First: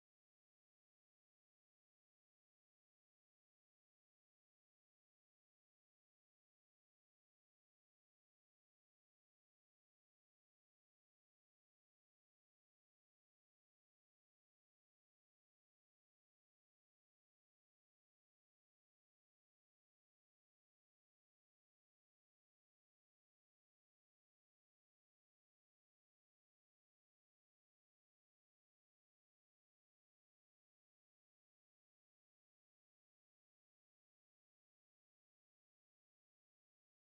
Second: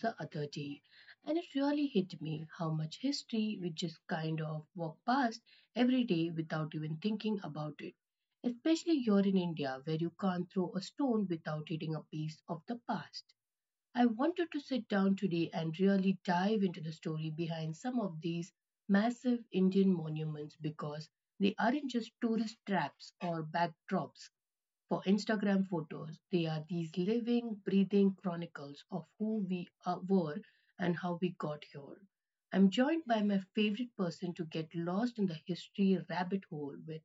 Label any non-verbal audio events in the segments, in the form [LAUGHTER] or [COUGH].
the other day, and it really hit me how much history we just kind of walk past every day without even thinking about it. Especially here in India, where you can't throw a stone without hitting a piece of the past. I wanted to sit down today and really dive into the story behind some of these massive Indian monuments, because they aren't just tourist traps or backdrops for Instagram photos. They are these living, breathing chronicles of who we are, were and how we got here. I'm joined by my favorite person to get lost in the history rabbit hole with,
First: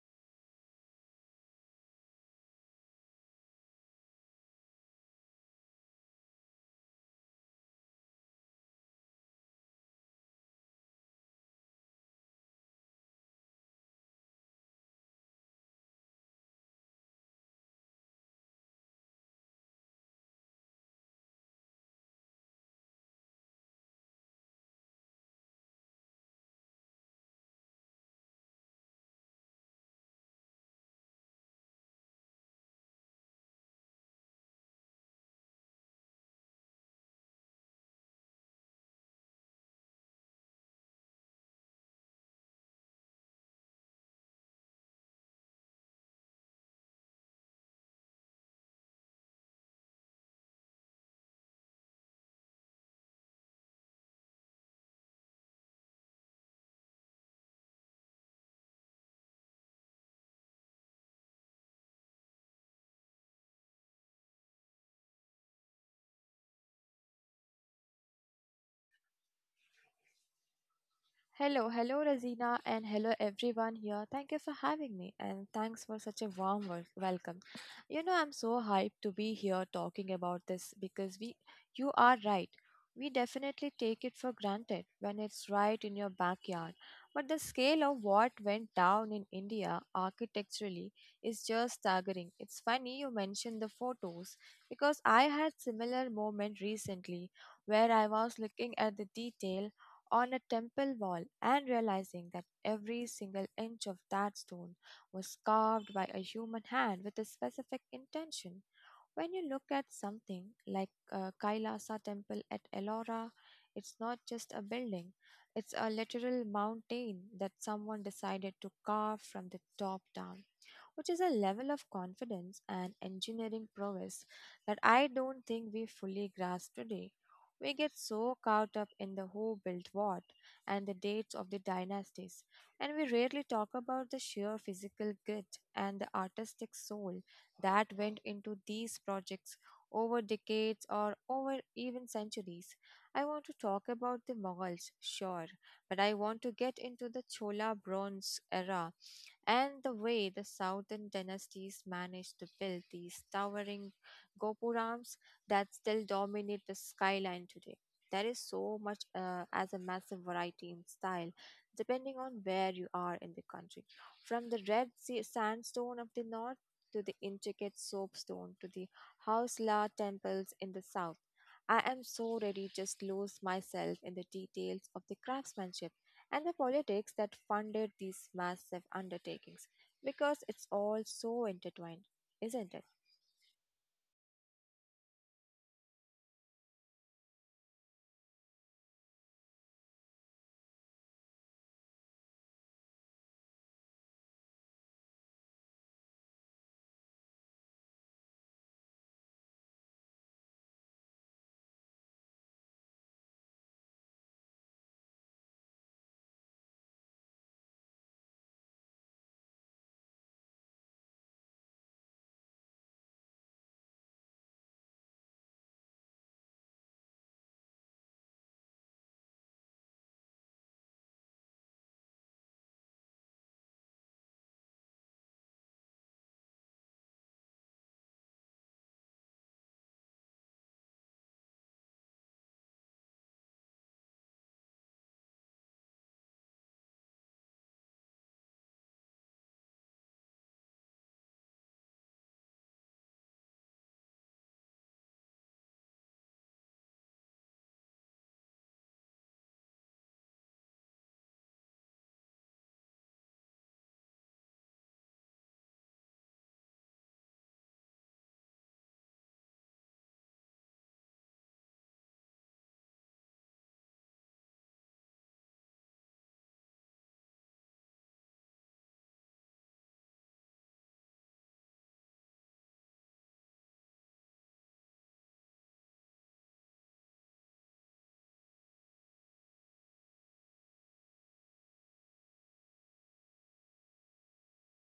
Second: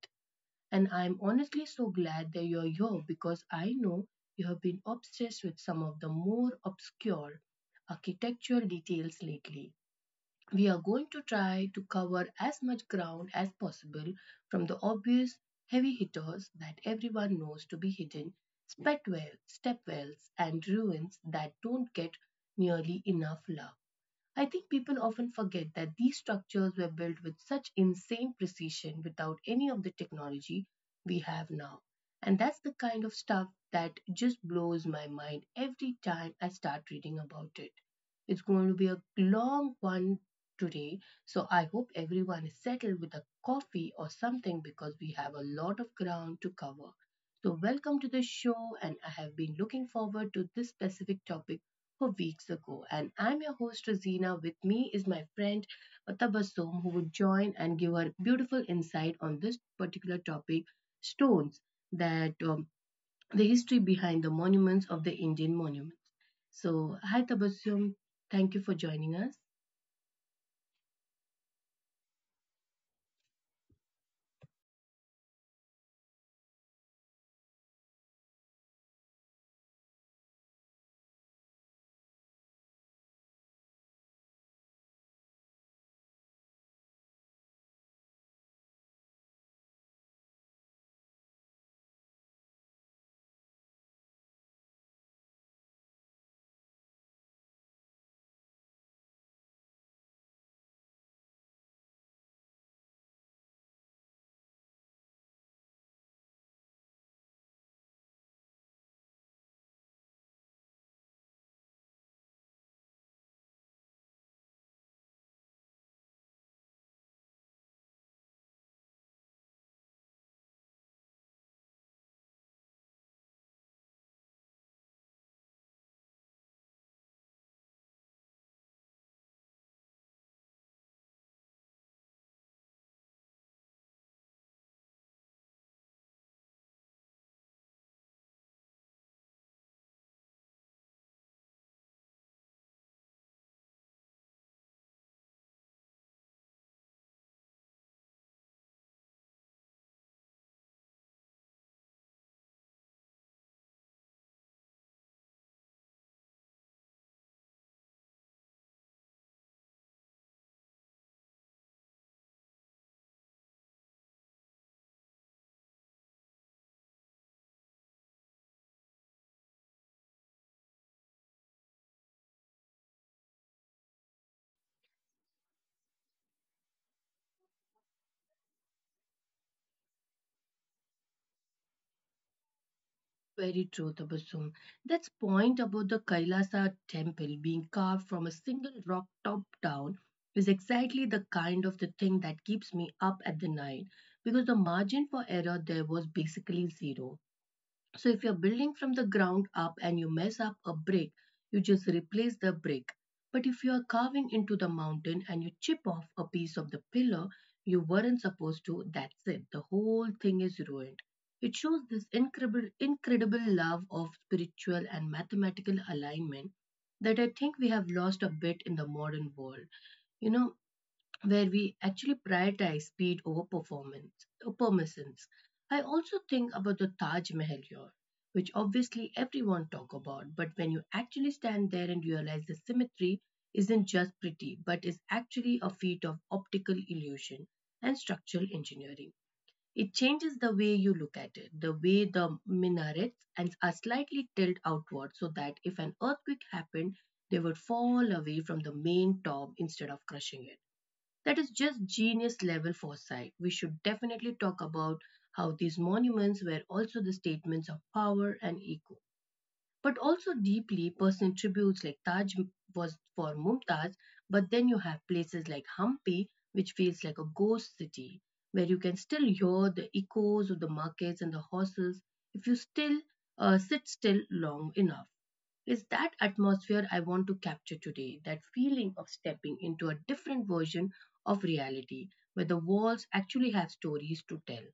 and I'm honestly so glad that you're here because I know you have been obsessed with some of the more obscure architectural details lately. We are going to try to cover as much ground as possible, from the obvious heavy hitters that everyone knows to be hidden, step wells, and ruins that don't get nearly enough love. I think people often forget that these structures were built with such insane precision without any of the technology we have now. And that's the kind of stuff that just blows my mind every time I start reading about it. It's going to be a long one today, so I hope everyone is settled with a coffee or something because we have a lot of ground to cover. So, welcome to the show, and I have been looking forward to this specific topic for weeks ago. And I'm your host, Rosina. With me is my friend Tabassum, who would join and give her beautiful insight on this particular topic stones, that the history behind the monuments of the Indian monuments. So, hi, Tabassum. Thank you for joining us. Hello, hello, Razina, and hello, everyone here. Thank you for having me, and thanks for such a warm welcome. You know, I'm so hyped to be here talking about this because you are right. We definitely take it for granted when it's right in your backyard. But the scale of what went down in India architecturally is just staggering. It's funny you mentioned the photos because I had similar moment recently where I was looking at the detail on a temple wall and realizing that every single inch of that stone was carved by a human hand with a specific intention. When you look at something like Kailasa temple at Ellora, it's not just a building, it's a literal mountain that someone decided to carve from the top down, which is a level of confidence and engineering prowess that I don't think we fully grasp today. We get so caught up in the who built what and the dates of the dynasties, and we rarely talk about the sheer physical grit and the artistic soul that went into these projects over decades or over even centuries. I want to talk about the Mughals, sure, but I want to get into the Chola Bronze era and the way the southern dynasties managed to build these towering gopurams that still dominate the skyline today. There is so much as a massive variety in style, depending on where you are in the country. From the red sea sandstone of the north to the intricate soapstone to the Hausla temples in the south. I am so ready just lose myself in the details of the craftsmanship and the politics that funded these massive undertakings, because it's all so intertwined, isn't it? Very true, Tabassum. That's point about the Kailasa temple being carved from a single rock top down is exactly the kind of the thing that keeps me up at the night, because the margin for error there was basically zero. So if you're building from the ground up and you mess up a brick, you just replace the brick. But if you are carving into the mountain and you chip off a piece of the pillar you weren't supposed to, that's it. The whole thing is ruined. It shows this incredible love of spiritual and mathematical alignment that I think we have lost a bit in the modern world. You know, where we actually prioritize speed over performance or permissions. I also think about the Taj Mahal here, which obviously everyone talk about, but when you actually stand there and realize the symmetry isn't just pretty, but is actually a feat of optical illusion and structural engineering. It changes the way you look at it, the way the minarets and are slightly tilted outward so that if an earthquake happened, they would fall away from the main top instead of crushing it. That is just genius level foresight. We should definitely talk about how these monuments were also the statements of power and ego, but also deeply personal tributes like Taj was for Mumtaz. But then you have places like Hampi, which feels like a ghost city, where you can still hear the echoes of the markets and the horses if you still sit still long enough. It's that atmosphere I want to capture today, that feeling of stepping into a different version of reality, where the walls actually have stories to tell.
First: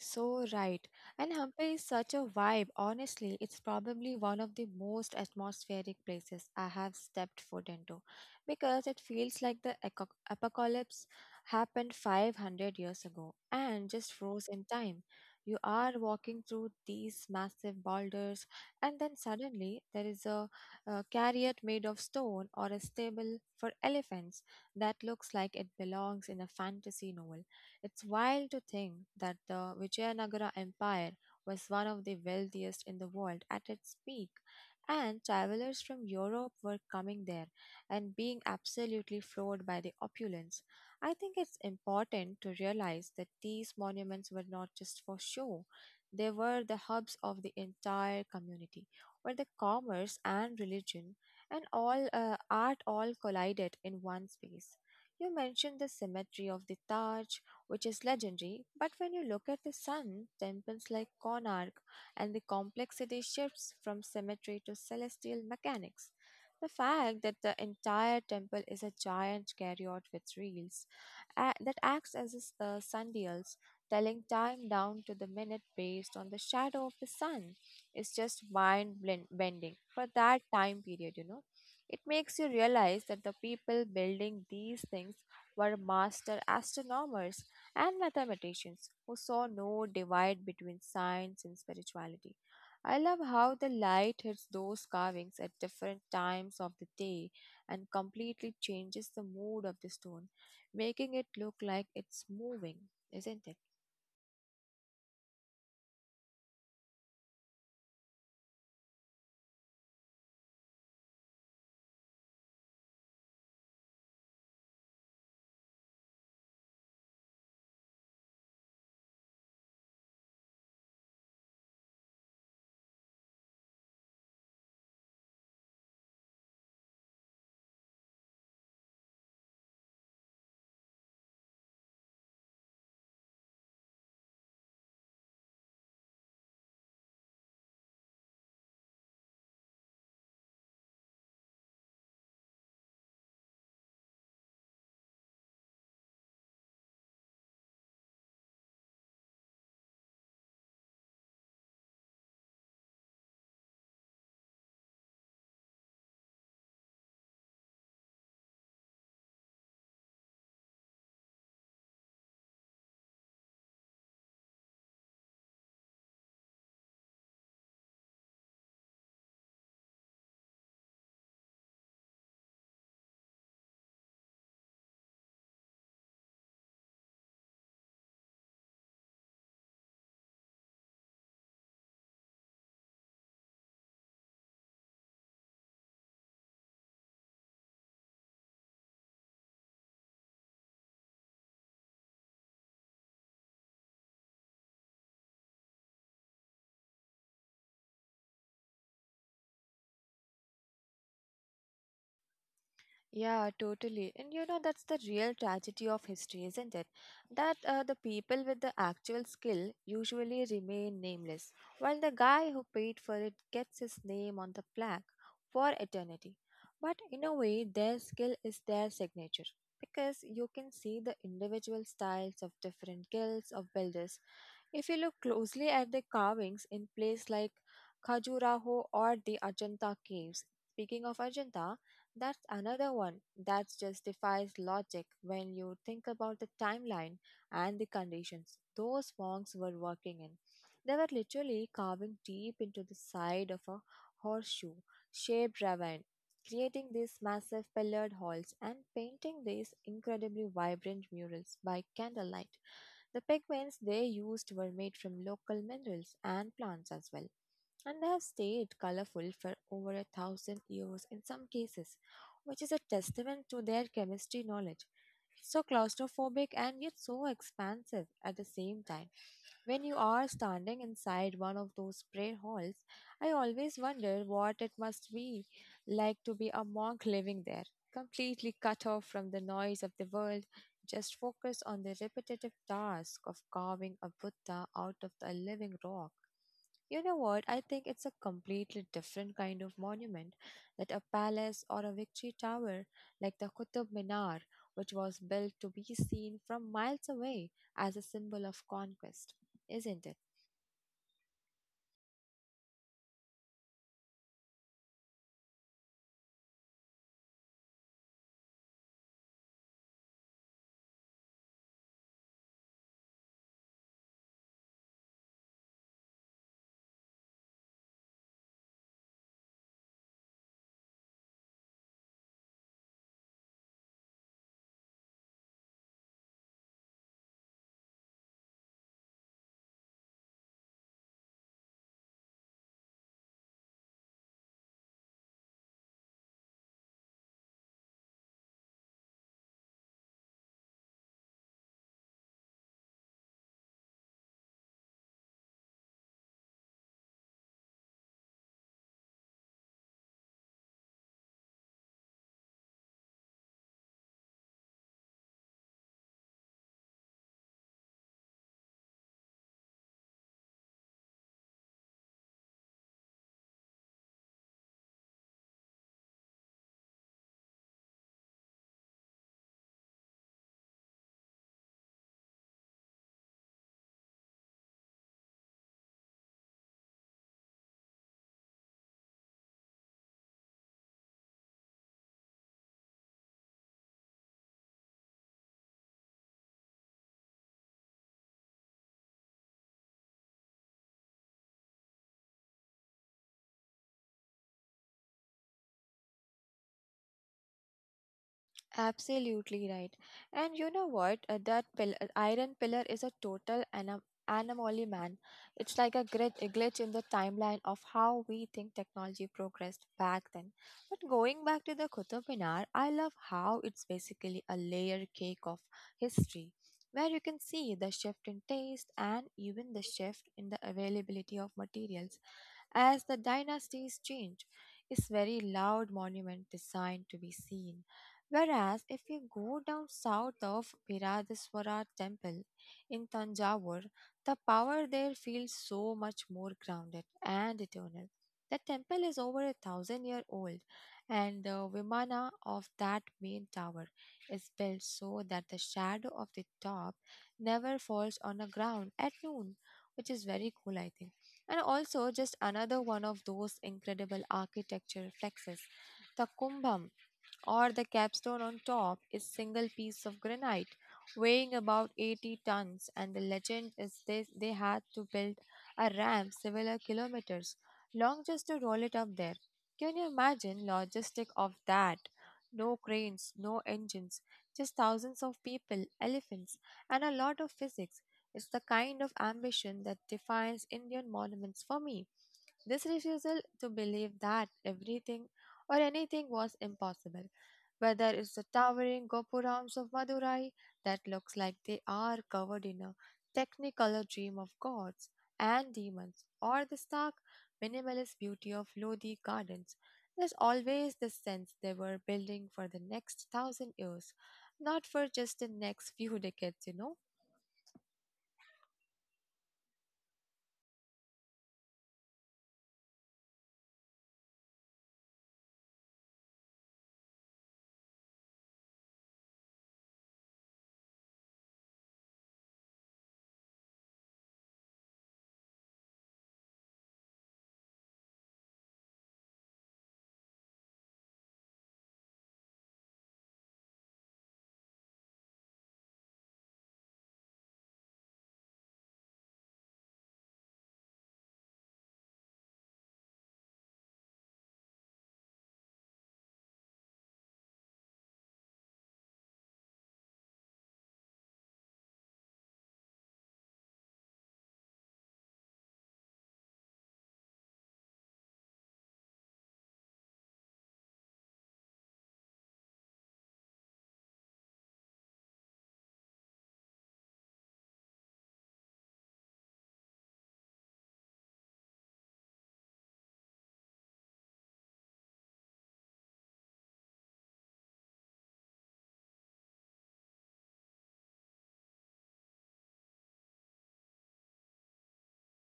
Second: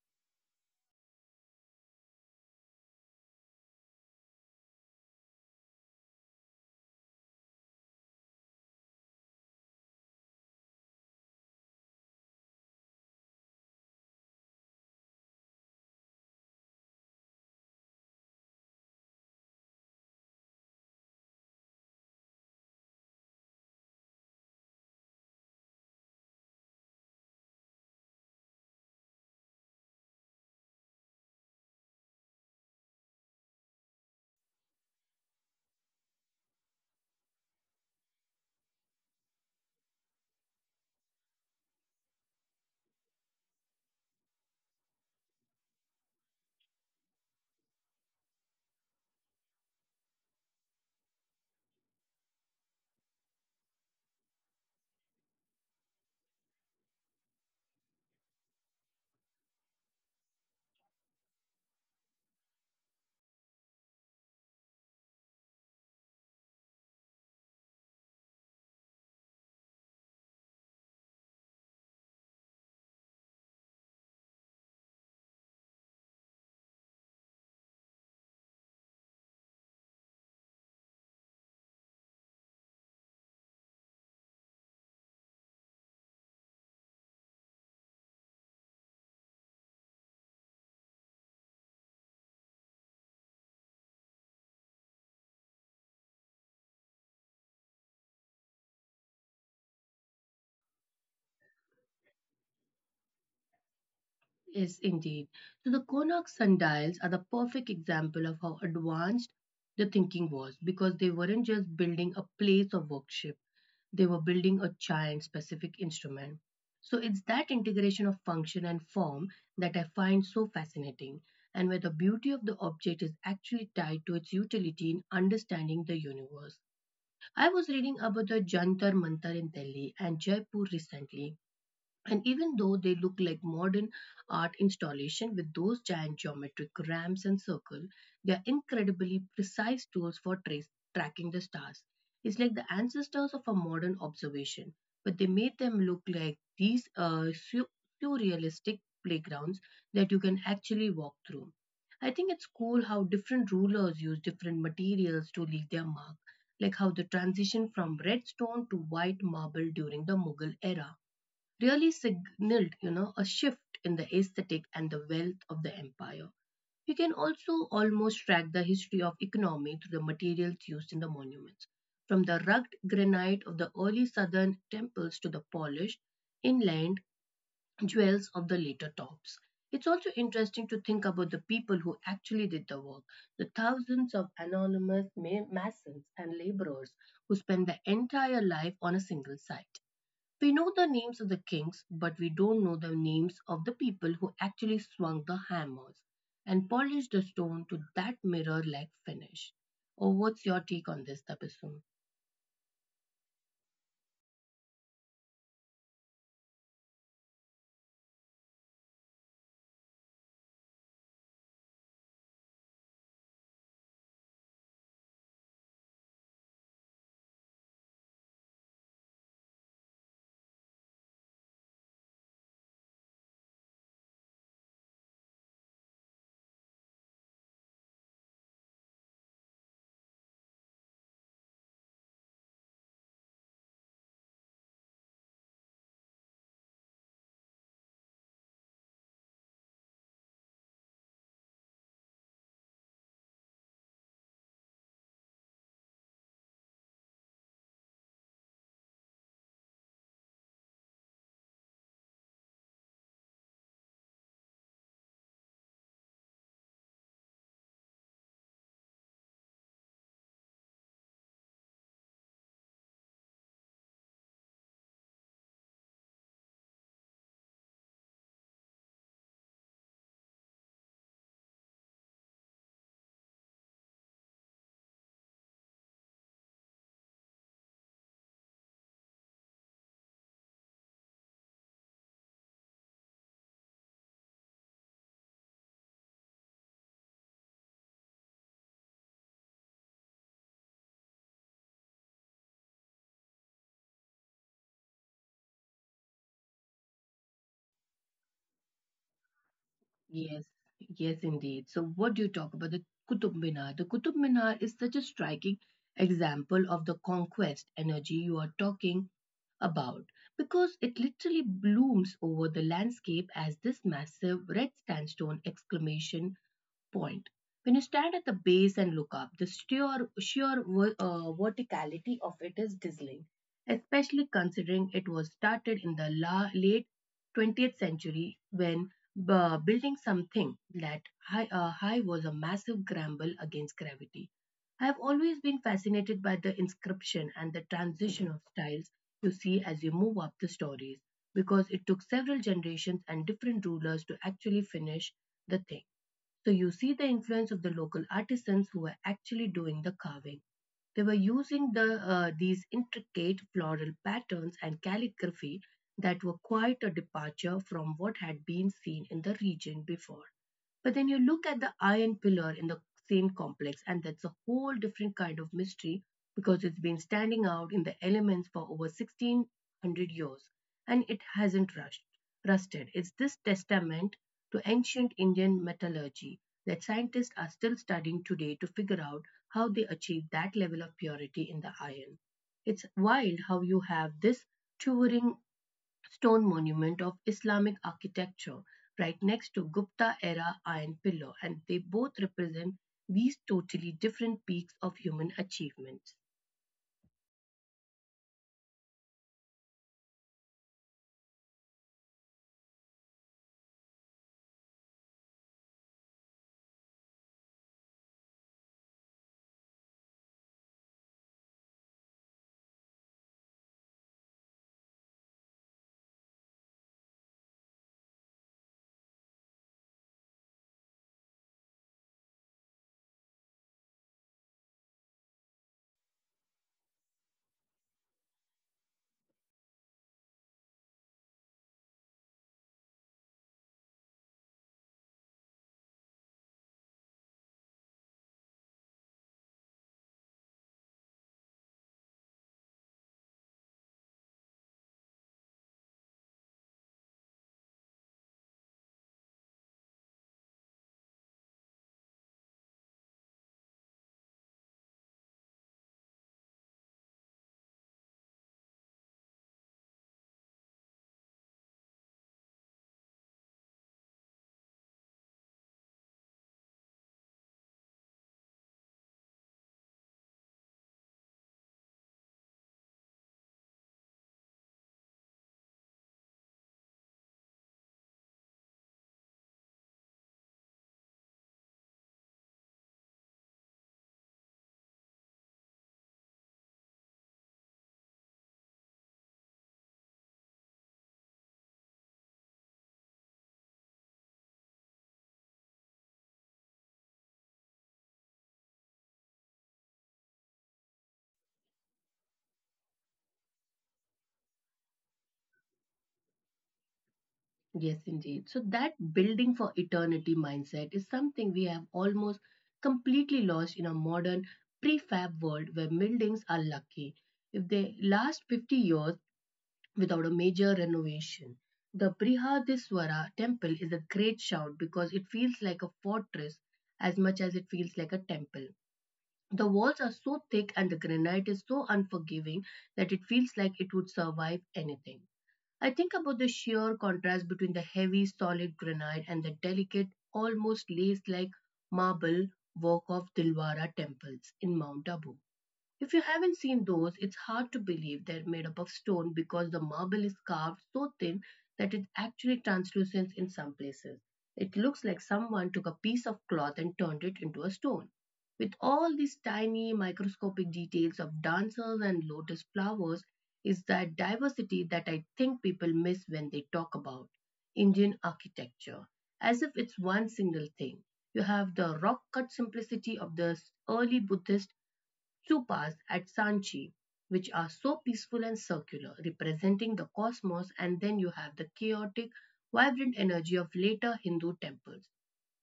So right. And Hampi is such a vibe. Honestly, it's probably one of the most atmospheric places I have stepped foot into, because it feels like the apocalypse happened 500 years ago and just froze in time. You are walking through these massive boulders, and then suddenly there is a chariot made of stone or a stable for elephants that looks like it belongs in a fantasy novel. It's wild to think that the Vijayanagara Empire was one of the wealthiest in the world at its peak, and travelers from Europe were coming there and being absolutely floored by the opulence. I think it's important to realize that these monuments were not just for show, they were the hubs of the entire community, where the commerce and religion and all art all collided in one space. You mentioned the symmetry of the Taj, which is legendary. But when you look at the sun, temples like Konark, and the complexity shifts from symmetry to celestial mechanics. The fact that the entire temple is a giant chariot with reels that acts as a sundials, telling time down to the minute based on the shadow of the sun, is just mind bending for that time period, you know. It makes you realize that the people building these things were master astronomers and mathematicians who saw no divide between science and spirituality. I love how the light hits those carvings at different times of the day and completely changes the mood of the stone, making it look like it's moving, isn't it? Yes, indeed. So the Konak sundials are the perfect example of how advanced the thinking was, because they weren't just building a place of worship, they were building a giant specific instrument. So it's that integration of function and form that I find so fascinating, and where the beauty of the object is actually tied to its utility in understanding the universe. I was reading about the Jantar Mantar in Delhi and Jaipur recently, and even though they look like modern art installation with those giant geometric ramps and circle, they are incredibly precise tools for tracking the stars. It's like the ancestors of a modern observation, but they made them look like these surrealistic playgrounds that you can actually walk through. I think it's cool how different rulers use different materials to leave their mark, like how the transition from red stone to white marble during the Mughal era really signaled, a shift in the aesthetic and the wealth of the empire. We can also almost track the history of economy through the materials used in the monuments, from the rugged granite of the early southern temples to the polished inlaid jewels of the later tops. It's also interesting to think about the people who actually did the work, the thousands of anonymous masons and laborers who spent their entire life on a single site. We know the names of the kings, but we don't know the names of the people who actually swung the hammers and polished the stone to that mirror like finish. Or what's your take on this, Tabassum? Yeah, totally. And you know, that's the real tragedy of history, isn't it? That the people with the actual skill usually remain nameless, while the guy who paid for it gets his name on the plaque for eternity. But in a way, their skill is their signature, because you can see the individual styles of different guilds of builders if you look closely at the carvings in places like Khajuraho or the Ajanta caves. Speaking of Ajanta, that's another one that just defies logic when you think about the timeline and the conditions those monks were working in. They were literally carving deep into the side of a horseshoe shaped ravine, creating these massive pillared halls and painting these incredibly vibrant murals by candlelight. The pigments they used were made from local minerals and plants as well, and they have stayed colorful for over 1,000 years in some cases, which is a testament to their chemistry knowledge. So claustrophobic and yet so expansive at the same time. When you are standing inside one of those prayer halls, I always wonder what it must be like to be a monk living there, completely cut off from the noise of the world, just focus on the repetitive task of carving a Buddha out of a living rock. You know what? I think it's a completely different kind of monument, that a palace or a victory tower like the Qutub Minar, which was built to be seen from miles away as a symbol of conquest, isn't it? Yes, yes, indeed, So, what do you talk about the Qutub Minar? The Qutub Minar is such a striking example of the conquest energy you are talking about, because it literally blooms over the landscape as this massive red sandstone exclamation point. When you stand at the base and look up, the sheer verticality of it is dazzling, especially considering it was started in the late 20th century when building something that high was a massive grapple against gravity. I have always been fascinated by the inscription and the transition of styles you see as you move up the stories, because it took several generations and different rulers to actually finish the thing. So you see the influence of the local artisans who were actually doing the carving. They were using these intricate floral patterns and calligraphy that were quite a departure from what had been seen in the region before. But then you look at the iron pillar in the same complex, and that's a whole different kind of mystery because it's been standing out in the elements for over 1600 years and it hasn't rusted. It's this testament to ancient Indian metallurgy that scientists are still studying today to figure out how they achieved that level of purity in the iron. It's wild how you have this towering stone monument of Islamic architecture right next to Gupta era iron pillar, and they both represent these totally different peaks of human achievements. Absolutely right. And you know what? That iron pillar is a total anomaly, man. It's like a glitch in the timeline of how we think technology progressed back then. But going back to the Qutub Minar, I love how it's basically a layer cake of history, where you can see the shift in taste and even the shift in the availability of materials. As the dynasties change, it's very loud monument designed to be seen. Whereas if you go down south of Biradeswara temple in Tanjavur, the power there feels so much more grounded and eternal. The temple is over 1,000 year old, and the vimana of that main tower is built so that the shadow of the top never falls on the ground at noon, which is very cool I think. And also, just another one of those incredible architecture flexes, the Kumbham or the capstone on top is single piece of granite weighing about 80 tons. And the legend is they had to build a ramp several kilometers long just to roll it up there. Can you imagine logistic of that? No cranes, no engines, just thousands of people, elephants, and a lot of physics. It's the kind of ambition that defines Indian monuments for me, this refusal to believe that everything or anything was impossible. Whether it's the towering gopurams of Madurai that looks like they are covered in a technicolor dream of gods and demons, or the stark minimalist beauty of Lodi gardens, there's always the sense they were building for the next 1,000 years, not for just the next few decades, you know. Yes, indeed. So, that building for eternity mindset is something we have almost completely lost in a modern prefab world where buildings are lucky if they last 50 years, without a major renovation. The Brihadiswara temple is a great shout because it feels like a fortress as much as it feels like a temple. The walls are so thick and the granite is so unforgiving that it feels like it would survive anything. I think about the sheer contrast between the heavy, solid granite and the delicate, almost lace like marble work of Dilwara temples in Mount Abu. If you haven't seen those, it's hard to believe they're made up of stone, because the marble is carved so thin that it's actually translucent in some places. It looks like someone took a piece of cloth and turned it into a stone. With all these tiny microscopic details of dancers and lotus flowers, is that diversity that I think people miss when they talk about Indian architecture, as if it's one single thing. You have the rock cut simplicity of the early Buddhist stupas at Sanchi, which are so peaceful and circular, representing the cosmos, and then you have the chaotic, vibrant energy of later Hindu temples.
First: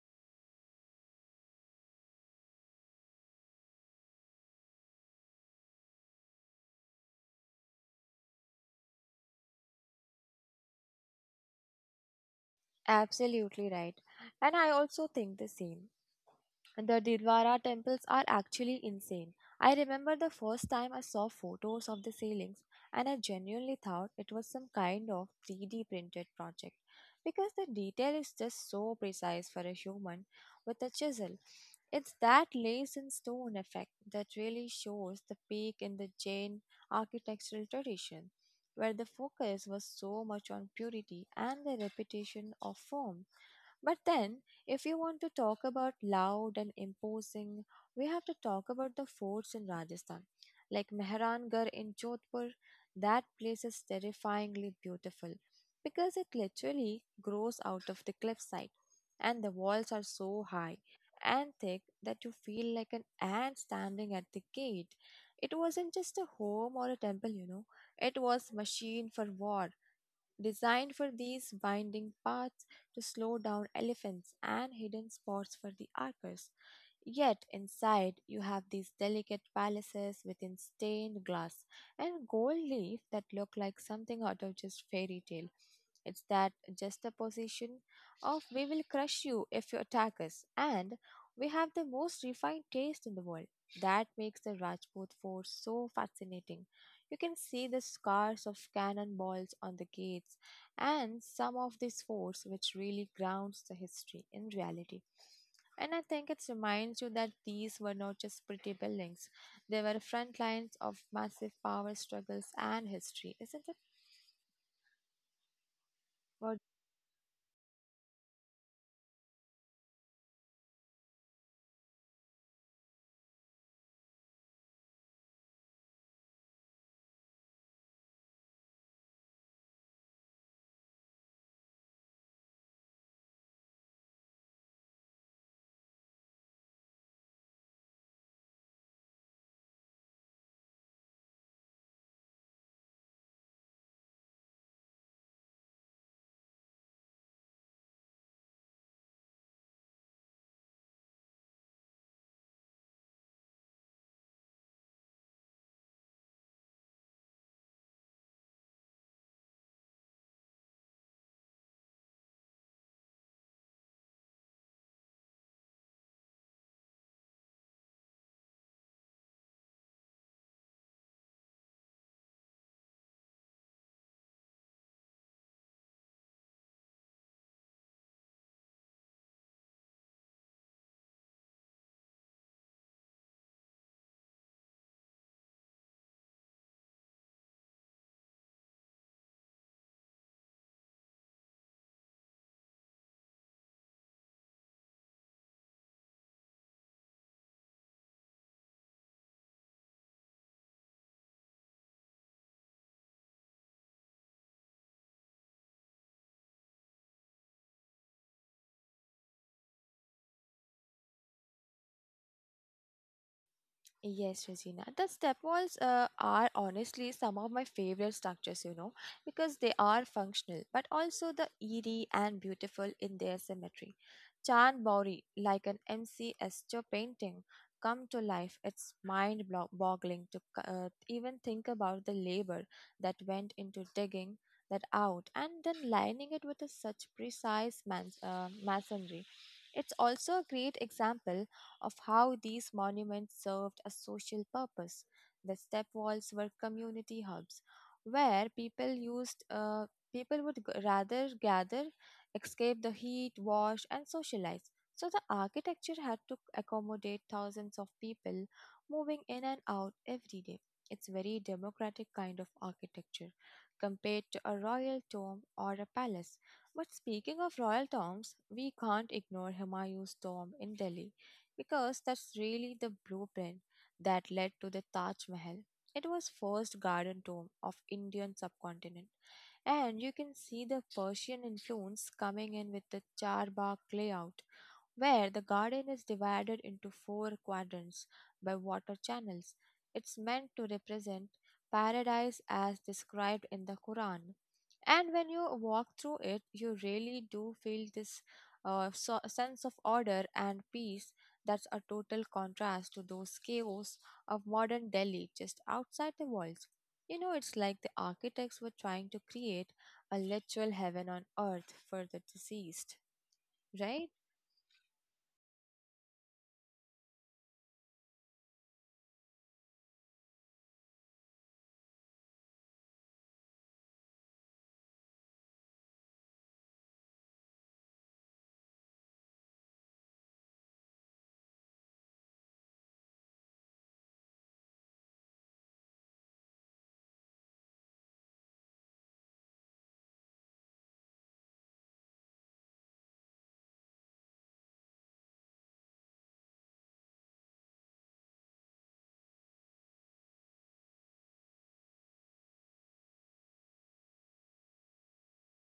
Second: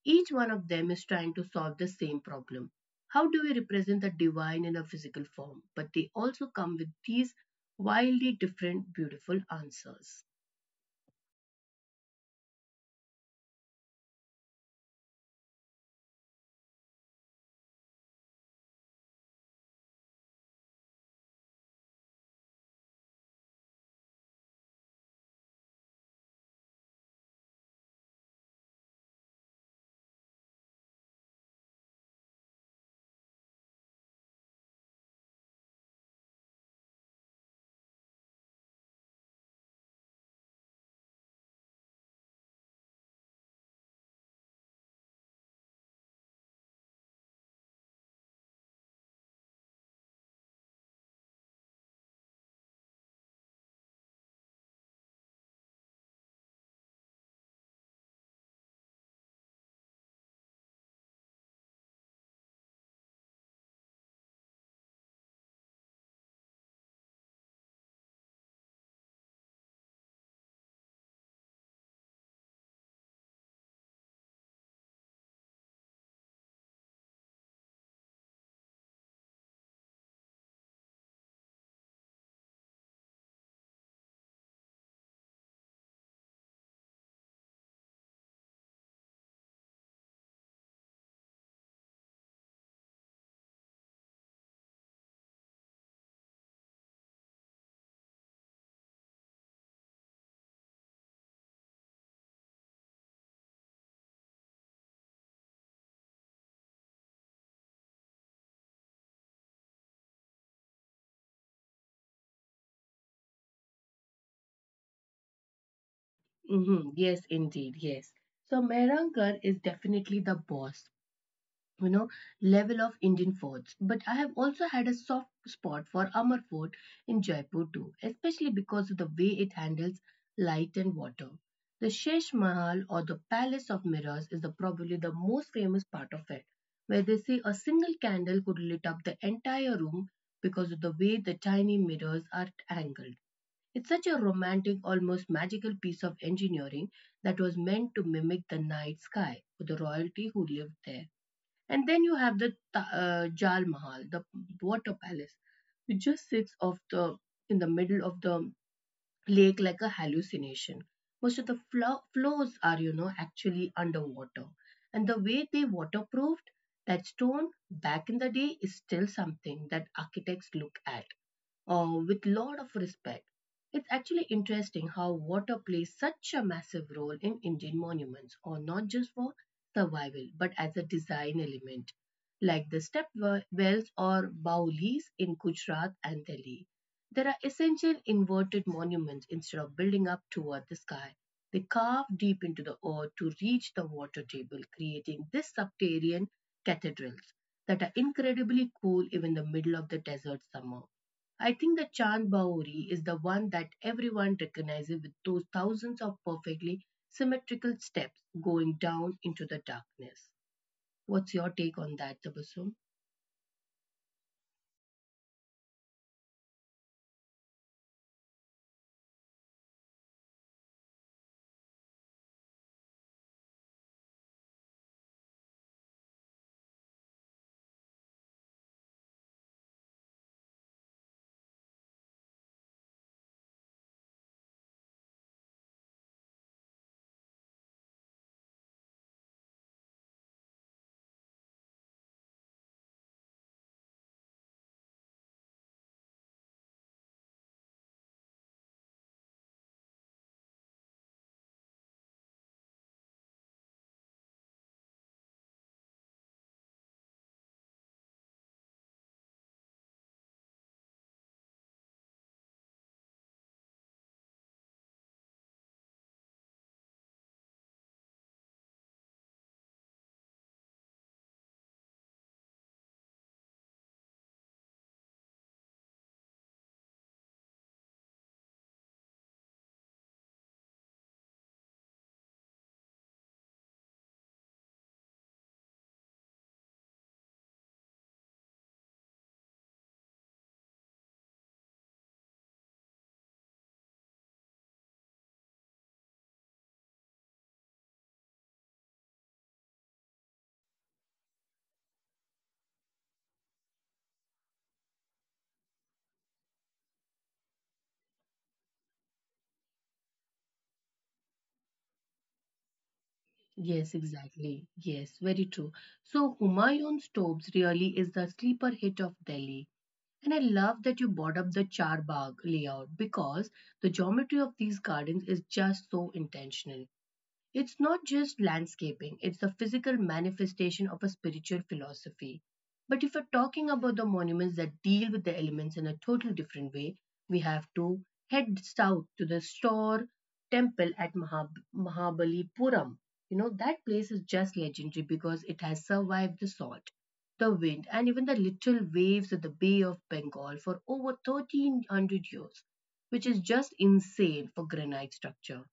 Each one of them is trying to solve the same problem. How do we represent the divine in a physical form? But they also come with these wildly different, beautiful answers. Absolutely right. And I also think the same. The Didwara temples are actually insane. I remember the first time I saw photos of the ceilings, and I genuinely thought it was some kind of 3D printed project because the detail is just so precise for a human with a chisel. It's that lace and stone effect that really shows the peak in the Jain architectural tradition, where the focus was so much on purity and the repetition of form. But then, if you want to talk about loud and imposing, we have to talk about the forts in Rajasthan, like Mehrangarh in Jodhpur. That place is terrifyingly beautiful because it literally grows out of the cliffside, and the walls are so high and thick that you feel like an ant standing at the gate. It wasn't just a home or a temple, you know, it was machine for war designed for these winding paths to slow down elephants and hidden spots for the archers. Yet inside you have these delicate palaces within stained glass and gold leaf that look like something out of just fairy tale. It's that juxtaposition of we will crush you if you attack us and we have the most refined taste in the world. That makes the Rajput fort so fascinating. You can see the scars of cannonballs on the gates and some of these forts, which really grounds the history in reality. And I think it reminds you that these were not just pretty buildings, they were front lines of massive power struggles and history, isn't it? What? Mhm. Yes, indeed, yes. So Mehrankar is definitely the boss, you know level of Indian forts. But I have also had a soft spot for Amar Fort in Jaipur too, especially because of the way it handles light and water. The Shesh Mahal or the Palace of Mirrors is probably the most famous part of it, where they say a single candle could light up the entire room because of the way the tiny mirrors are angled. It's such a romantic, almost magical piece of engineering that was meant to mimic the night sky for the royalty who lived there. And then you have the Jal Mahal, the water palace, which just sits off the in the middle of the lake like a hallucination. Most of the floors are, actually underwater. And the way they waterproofed that stone back in the day is still something that architects look at with lot of respect. It's actually interesting how water plays such a massive role in Indian monuments, or not just for survival, but as a design element, like the wells or baulis in Gujarat and Delhi. There are essential inverted monuments instead of building up toward the sky. They carve deep into the earth to reach the water table, creating these subterranean cathedrals that are incredibly cool even in the middle of the desert summer. I think the Chand Baori is the one that everyone recognizes with those thousands of perfectly symmetrical steps going down into the darkness. What's your take on that, Tabasum? Yes, Regina. The step walls are honestly some of my favorite structures, you know, because they are functional but also the eerie and beautiful in their symmetry. Chan Bauri, like an MC Esther painting, come to life. It's mind boggling to even think about the labor that went into digging that out and then lining it with a such precise masonry. It's also a great example of how these monuments served a social purpose. The step walls were community hubs where people would rather gather, escape the heat, wash and socialize. So the architecture had to accommodate thousands of people moving in and out every day. It's very democratic kind of architecture compared to a royal tomb or a palace. But speaking of royal tombs, we can't ignore Humayun's tomb in Delhi because that's really the blueprint that led to the Taj Mahal. It was first garden tomb of Indian subcontinent, and you can see the Persian influence coming in with the Charbagh layout, where the garden is divided into four quadrants by water channels. It's meant to represent paradise as described in the Quran, and when you walk through it, you really do feel this sense of order and peace that's a total contrast to those chaos of modern Delhi just outside the walls. It's like the architects were trying to create a literal heaven on earth for the deceased, Yes, right? exactly. Yes, very true. So Humayun's tombs really is the sleeper hit of Delhi. And I love that you brought up the Charbagh layout because the geometry of these gardens is just so intentional. It's not just landscaping, it's the physical manifestation of a spiritual philosophy. But if we're talking about the monuments that deal with the elements in a total different way, we have to head south to the Store Temple at Mahabalipuram. You know, that place is just legendary because it has survived the salt, the wind, and even the little waves of the Bay of Bengal for over 1300 years, which is just insane for granite structure.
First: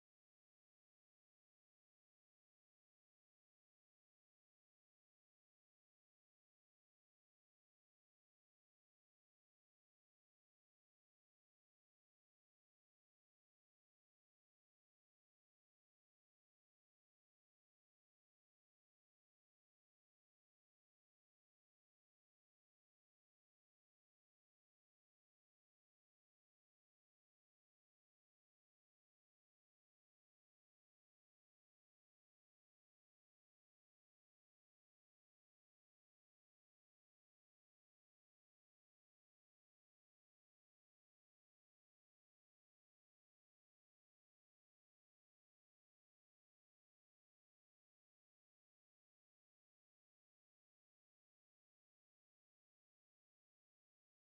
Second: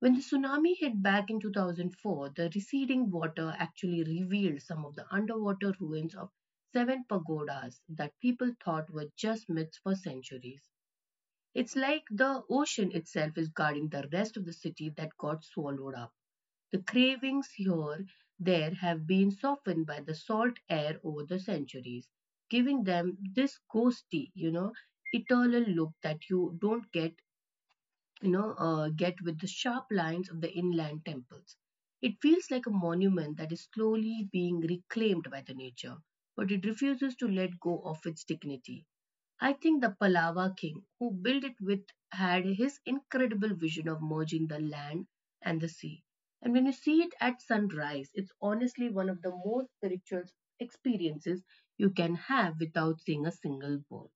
When the tsunami hit back in 2004, the receding water actually revealed some of the underwater ruins of seven pagodas that people thought were just myths for centuries. It's like the ocean itself is guarding the rest of the city that got swallowed up. The cravings here there have been softened by the salt air over the centuries, giving them this ghosty, eternal look that you don't get with the sharp lines of the inland temples. It feels like a monument that is slowly being reclaimed by the nature, but it refuses to let go of its dignity. I think the Pallava king who built it with had his incredible vision of merging the land and the sea. And when you see it at sunrise, it's honestly one of the most spiritual experiences you can have without seeing a single boat.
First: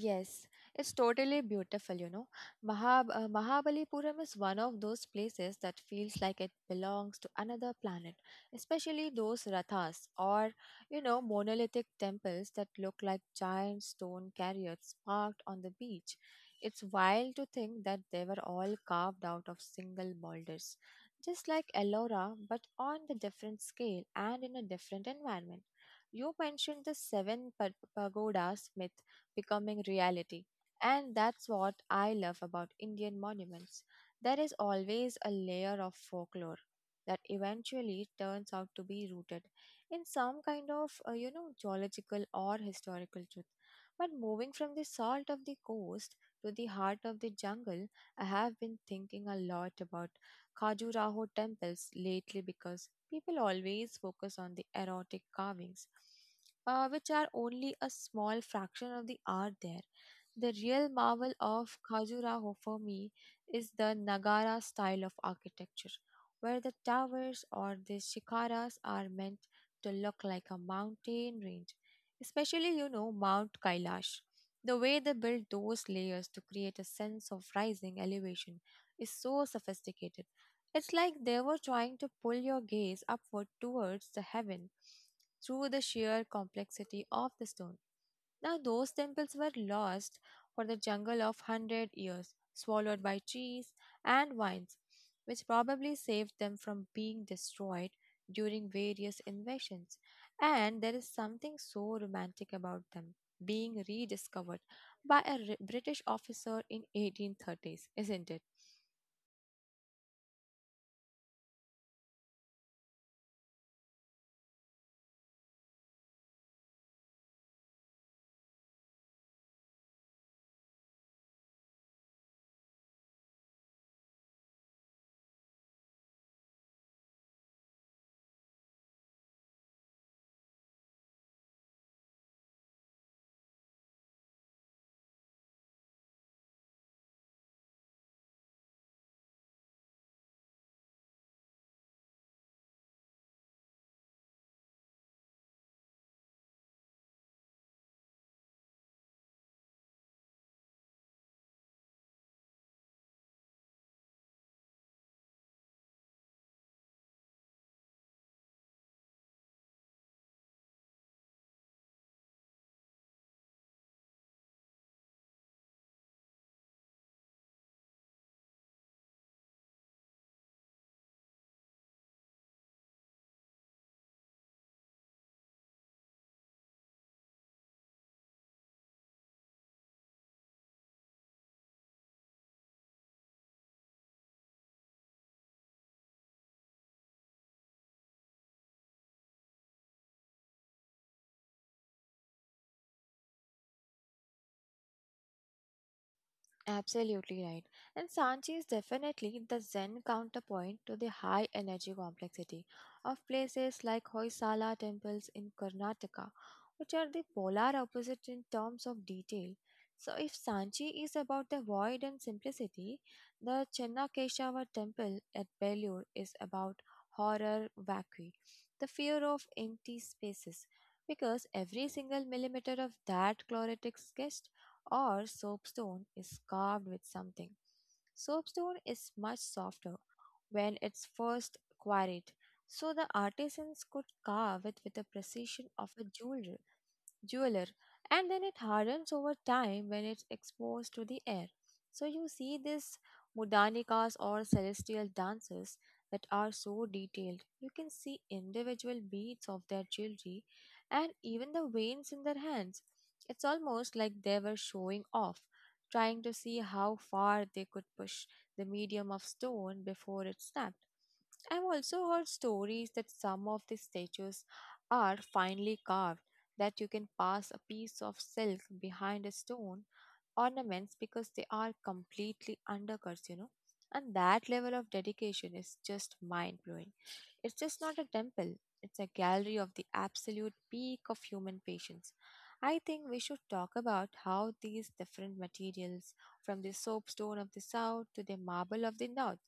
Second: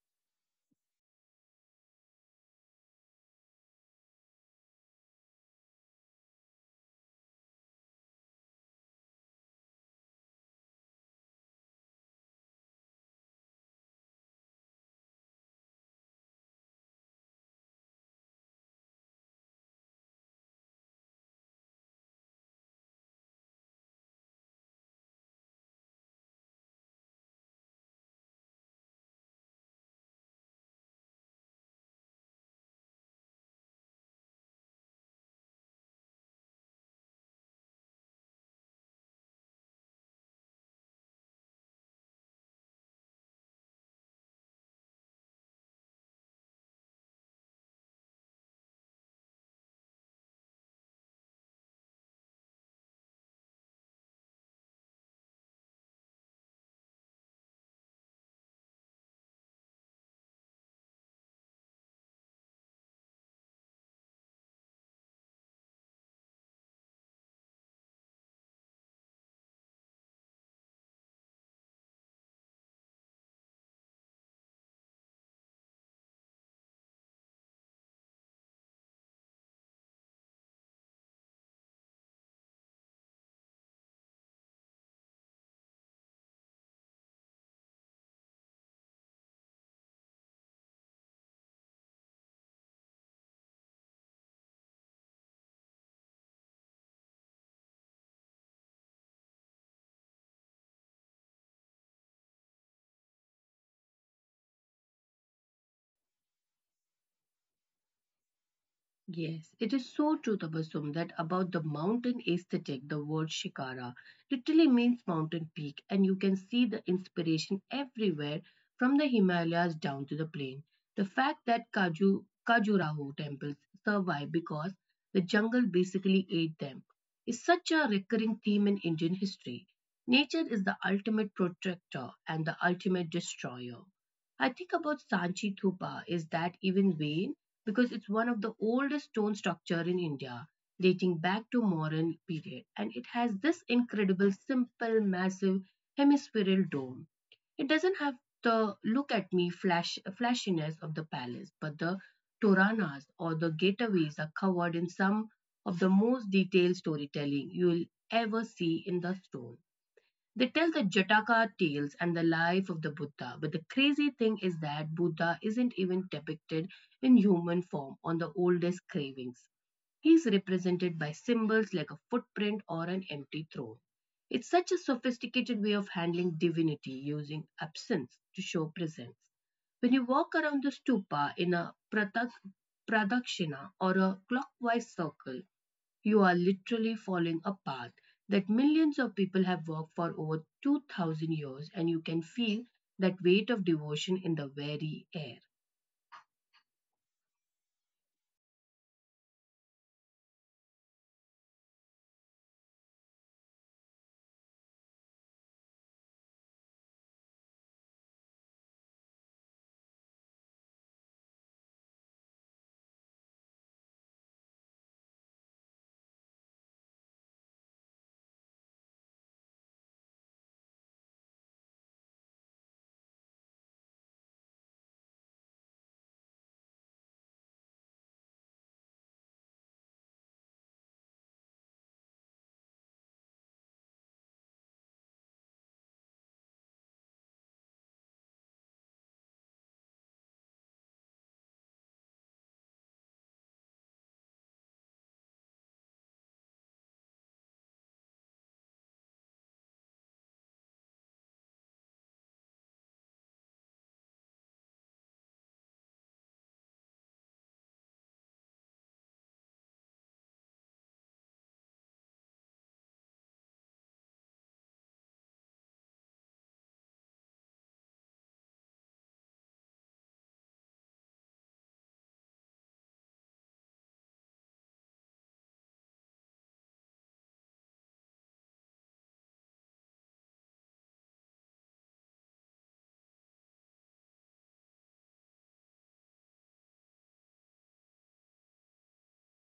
Yes, it's totally beautiful, Mahabalipuram is one of those places that feels like it belongs to another planet, especially those rathas or, monolithic temples that look like giant stone chariots parked on the beach. It's wild to think that they were all carved out of single boulders, just like Ellora, but on the different scale and in a different environment. You mentioned the pagodas myth becoming reality. And that's what I love about Indian monuments. There is always a layer of folklore that eventually turns out to be rooted in some kind of, geological or historical truth. But moving from the salt of the coast to the heart of the jungle, I have been thinking a lot about Khajuraho temples lately because people always focus on the erotic carvings which are only a small fraction of the art there. The real marvel of Khajuraho for me is the Nagara style of architecture, where the towers or the shikaras are meant to look like a mountain range, especially, Mount Kailash. The way they build those layers to create a sense of rising elevation is so sophisticated. It's like they were trying to pull your gaze upward towards the heaven through the sheer complexity of the stone. Now, those temples were lost for the jungle of 100 years, swallowed by trees and vines, which probably saved them from being destroyed during various invasions. And there is something so romantic about them being rediscovered by a British officer in 1830s, isn't it? Yes, it is so true, Tabassum, that about the mountain aesthetic, the word Shikara literally means mountain peak, and you can see the inspiration everywhere from the Himalayas down to the plain. The fact that Khajuraho temples survive because the jungle basically ate them is such a recurring theme in Indian history. Nature is the ultimate protector and the ultimate destroyer. I think about Sanchi Thupa is that even vain? Because it's one of the oldest stone structure in India dating back to Mauryan period and it has this incredible simple massive hemispherical dome. It doesn't have the look at me flashiness of the palace but the toranas or the gateways are covered in some of the most detailed storytelling you'll ever see in the stone. They tell the Jataka tales and the life of the Buddha, but the crazy thing is that Buddha isn't even depicted in human form on the oldest cravings. He's represented by symbols like a footprint or an empty throne. It's such a sophisticated way of handling divinity using absence to show presence. When you walk around the stupa in a pradakshina or a clockwise circle, you are literally following a path that millions of people have walked for over 2000 years, and you can feel that weight of devotion in the very air. Absolutely right. And Sanchi is definitely the Zen counterpoint to the high energy complexity of places like Hoysala temples in Karnataka, which are the polar opposite in terms of detail. So, if Sanchi is about the void and simplicity, the Chennakeshava temple at Belur is about horror vacui, the fear of empty spaces, because every single millimeter of that chloritic sketch or soapstone is carved with something. Soapstone is much softer when it's first quarried, so the artisans could carve it with the precision of a jeweler, and then it hardens over time when it's exposed to the air. So you see these mudanikas or celestial dances that are so detailed. You can see individual beads of their jewelry and even the veins in their hands. It's almost like they were showing off, trying to see how far they could push the medium of stone before it snapped. I've also heard stories that some of the statues are finely carved that you can pass a piece of silk behind a stone ornaments because they are completely undercuts, And that level of dedication is just mind blowing. It's just not a temple, it's a gallery of the absolute peak of human patience. I think we should talk about how these different materials, from the soapstone of the south to the marble of the north,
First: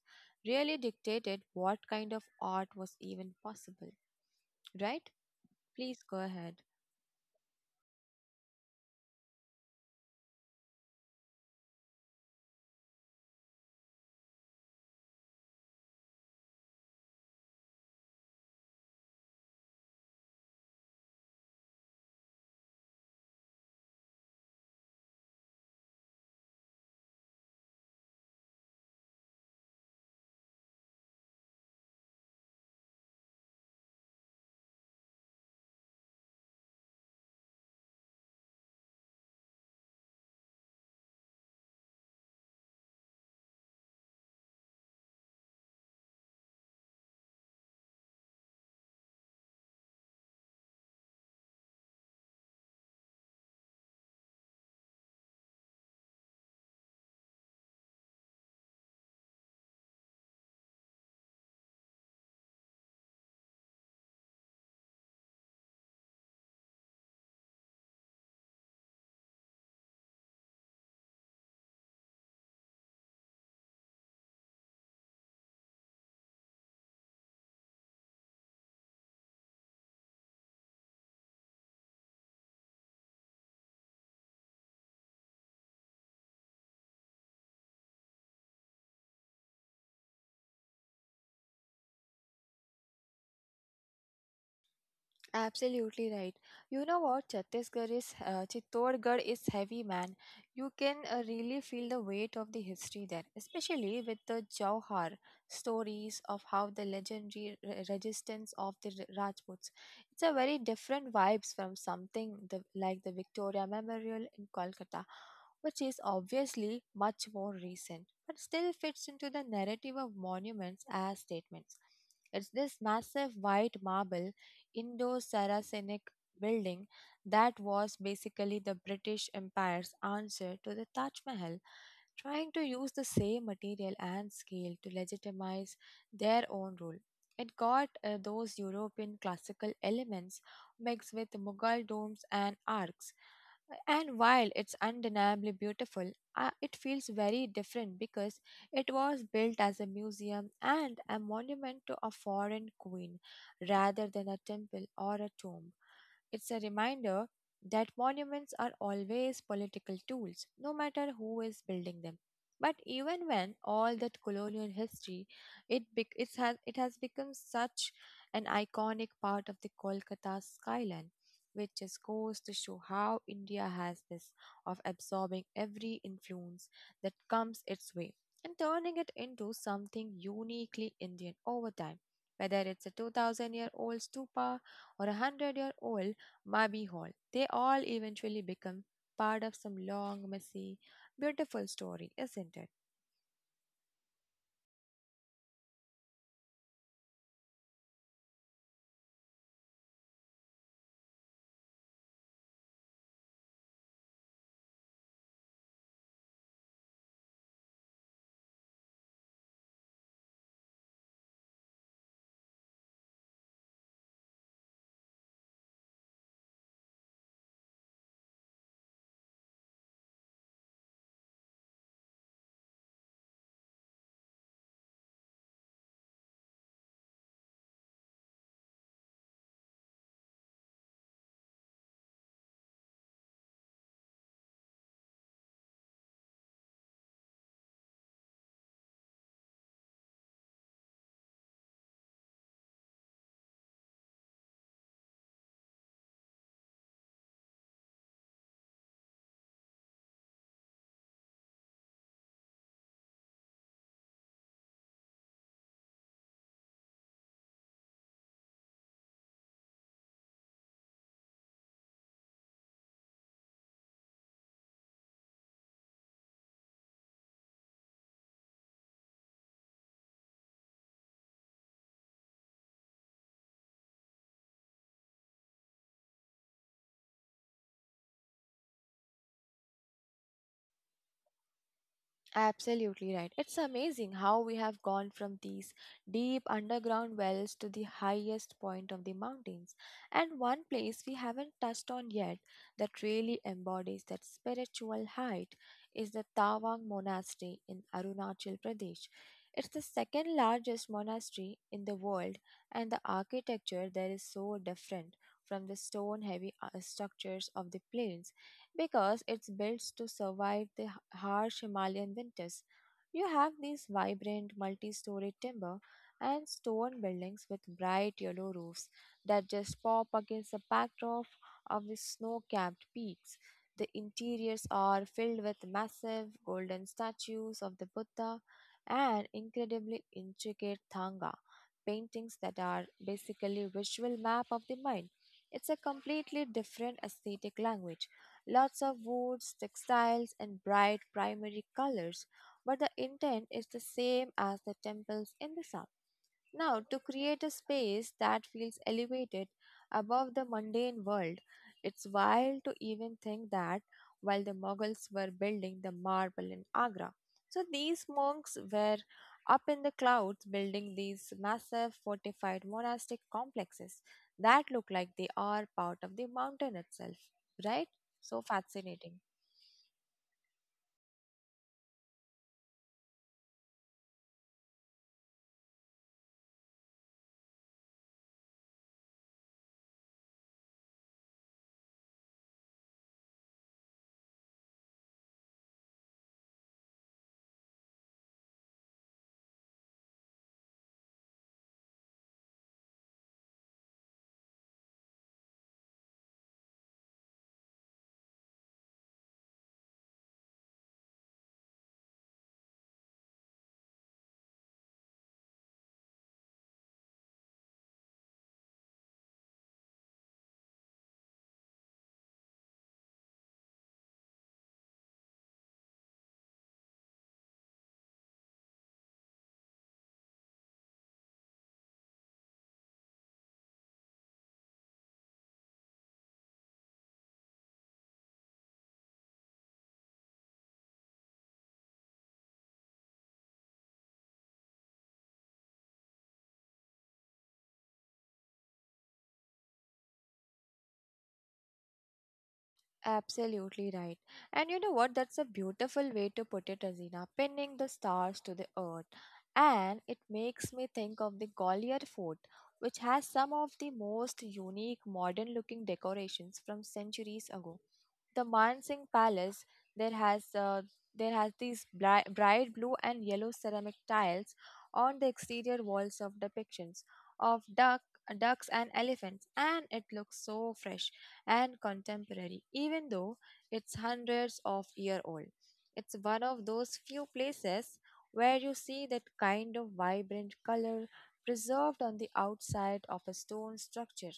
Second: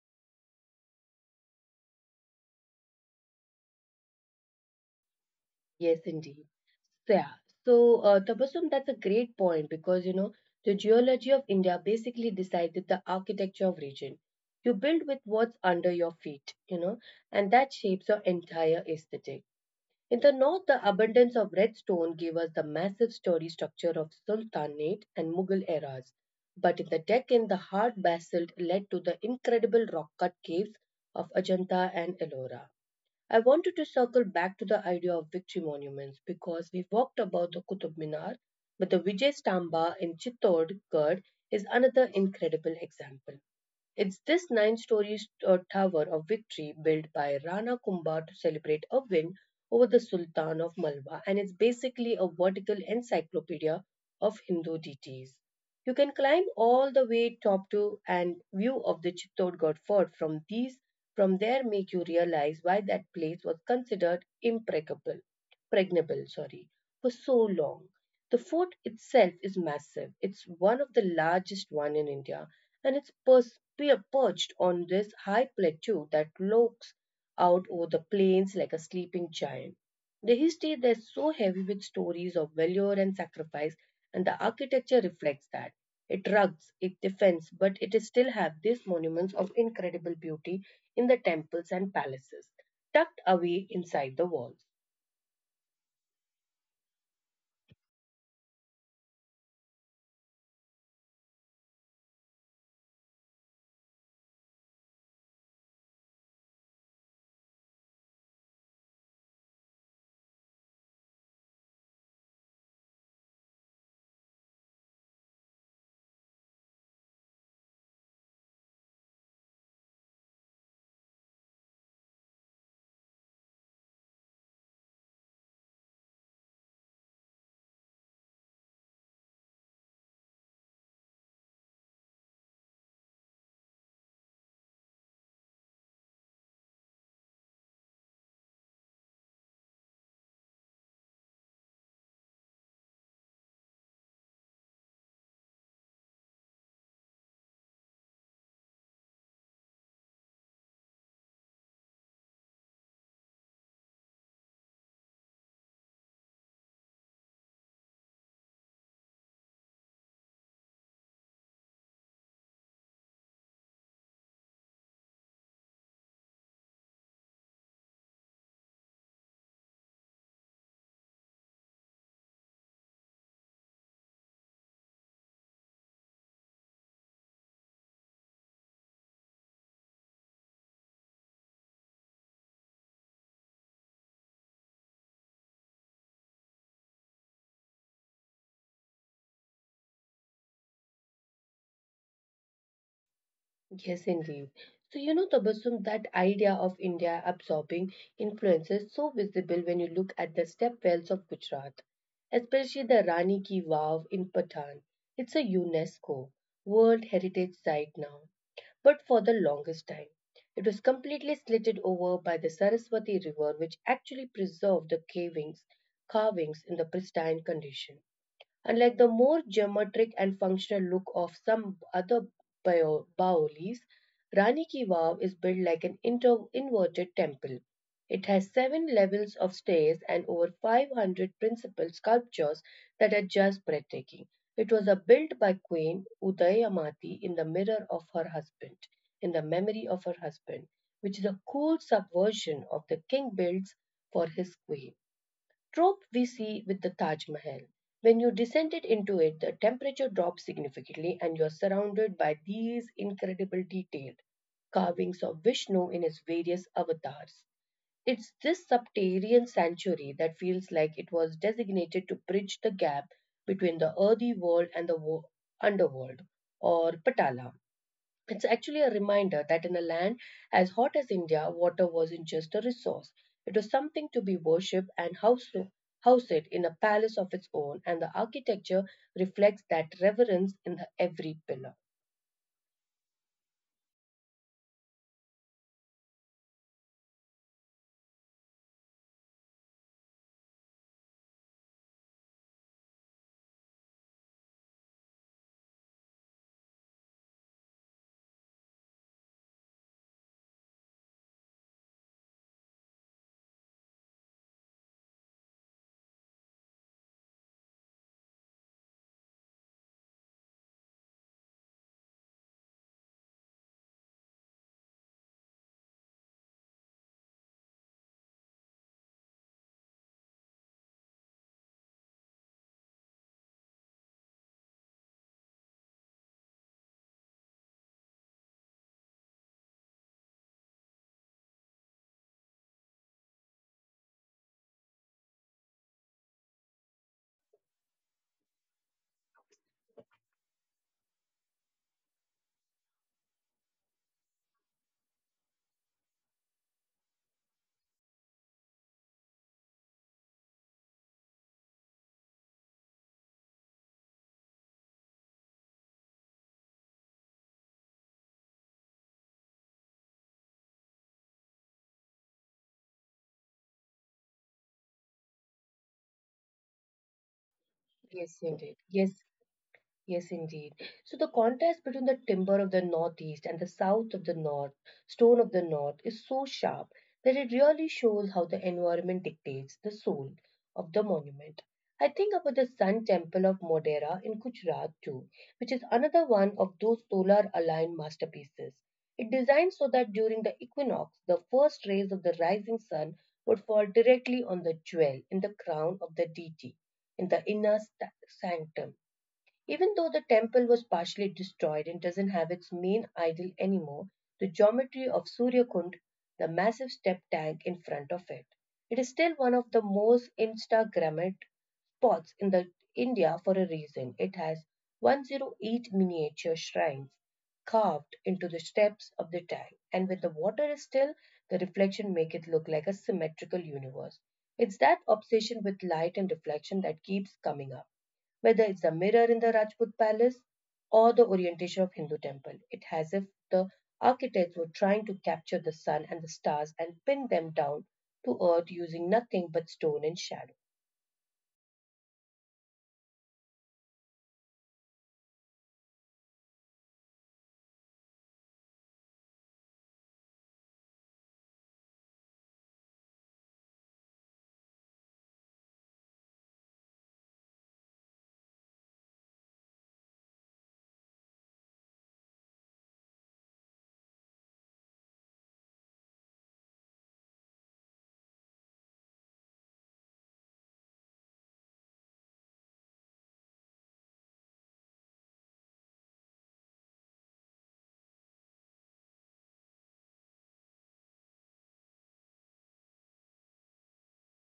really dictated what kind of art was even possible, right? Please Yes, go indeed. ahead. So, yeah. So, Tabassum, that's a great point because you know the geology of India basically decided the architecture of region. You build with what's under your feet, you know, and that shapes your entire aesthetic. In the north, the abundance of red stone gave us the massive story structure of Sultanate and Mughal eras. But in the Deccan, the hard basalt led to the incredible rock cut caves of Ajanta and Ellora. I wanted to circle back to the idea of victory monuments because we walked about the Qutub Minar, but the Vijay Stamba in Chittorgarh is another incredible example. It's this nine story tower of victory built by Rana Kumbha to celebrate a win over the Sultan of Malwa, and it's basically a vertical encyclopedia of Hindu deities. You can climb all the way top to and view of the Chittorgarh fort from these from there make you realize why that place was considered impregnable pregnable sorry for so long. The fort itself is massive. It's one of the largest one in India, and it's perched on this high plateau that looks out over the plains like a sleeping giant. The history there is so heavy with stories of valor and sacrifice, and the architecture reflects that. It rugs, it defends, but it is still have these monuments of incredible beauty in the temples and palaces, tucked away inside the walls. Absolutely right. You know what? Chhattisgarh is Chittorgarh is heavy, man. You can really feel the weight of the history there, especially with the Jauhar stories of how the legendary resistance of the Rajputs. It's a very different vibes from something the, like the Victoria Memorial in Kolkata, which is obviously much more recent, but still fits into the narrative of monuments as statements. It's this massive white marble Indo-Saracenic building that was basically the British Empire's answer to the Taj Mahal, trying to use the same material and scale to legitimize their own rule. It got those European classical elements mixed with Mughal domes and arcs. And while it's undeniably beautiful, it feels very different because it was built as a museum and a monument to a foreign queen rather than a temple or a tomb. It's a reminder that monuments are always political tools, no matter who is building them. But even when all that colonial history, it has become such an iconic part of the Kolkata skyline, which just goes to show how India has this of absorbing every influence that comes its way and turning it into something uniquely Indian over time. Whether it's a 2000 year old stupa or a 100-year-old Mabi Hall, they all eventually become part of some long, messy, beautiful story, isn't it? Yes, indeed. So, you know, Tabassum, that idea of India absorbing influence is so visible when you look at the stepwells of Gujarat, especially the Rani Ki Vav in Patan. It's a UNESCO World Heritage Site now, but for the longest time, it was completely slitted over by the Saraswati River, which actually preserved the carvings in the pristine condition. Unlike the more geometric and functional look of some other bao leaves, Rani Ki Vav is built like an inverted temple. It has seven levels of stairs and over 500 principal sculptures that are just breathtaking. It was built by Queen Udayamati in the mirror of her husband, in the memory of her husband, which is a cool subversion of the king builds for his queen trope we see with the Taj Mahal. When you descended into it, the temperature drops significantly and you're surrounded by these incredible detailed carvings of Vishnu in his various avatars. It's this subterranean sanctuary that feels like it was designated to bridge the gap between the earthy world and the underworld, or Patala. It's actually a reminder that in a land as hot as India, water wasn't just a resource. It was something to be worshipped and house it in a palace of its own, and the architecture reflects that reverence in the every pillar. Absolutely right. It's amazing how we have gone from these deep underground wells to the highest point of the mountains. And one place we haven't touched on yet that really embodies that spiritual height is the Tawang Monastery in Arunachal Pradesh. It's the second largest monastery in the world, and the architecture there is so different from the stone heavy structures of the plains because it's built to survive the harsh Himalayan winters. You have these vibrant multi story timber and stone buildings with bright yellow roofs that just pop against the backdrop of the snow capped peaks. The interiors are filled with massive golden statues of the Buddha and incredibly intricate Thanga paintings that are basically visual map of the mind. It's a completely different aesthetic language. Lots of woods, textiles, and bright primary colors, but the intent is the same as the temples in the south. Now, to create a space that feels elevated above the mundane world, it's wild to even think that while the Mughals were building the marble in Agra, so these monks were up in the clouds building these massive fortified monastic complexes that look like they are part of the mountain itself, right? Yes, So indeed. Yes. fascinating. Yes, indeed. So the contrast between the timber of the northeast and the south of the north, stone of the north, is so sharp that it really shows how the environment dictates the soul of the monument. I think about the Sun Temple of Modera in Gujarat too, which is another one of those solar aligned masterpieces. It designed so that during the equinox, the first rays of the rising sun would fall directly on the jewel in the crown of the deity in the sanctum, even though the temple was partially destroyed and doesn't have its main idol anymore. The geometry of Suryakund, the massive step tank in front of it, it is still one of the most Instagrammed spots in the India for a reason. It has 108 miniature shrines carved into the steps of the tank, and when the water is still, the reflection make it look like a symmetrical universe. It's that obsession with light and reflection that keeps coming up. Whether it's the mirror in the Rajput palace or the orientation of Hindu temple, it has if the architects were trying to capture the sun and the stars and pin them down to earth using nothing but stone and shadow. Absolutely right. And you know what? That's a beautiful way to put it, Azina, pinning the stars to the earth. And it makes me think of the Gwalior Fort, which has some of the most unique modern looking decorations from centuries ago. The Mansingh Palace, there has uh, there has these bright blue and yellow ceramic tiles on the exterior walls of depictions of ducks and elephants, and it looks so fresh and contemporary, even though it's hundreds of year old. It's one of those few places where you see that kind of vibrant color preserved on the outside of a stone structure.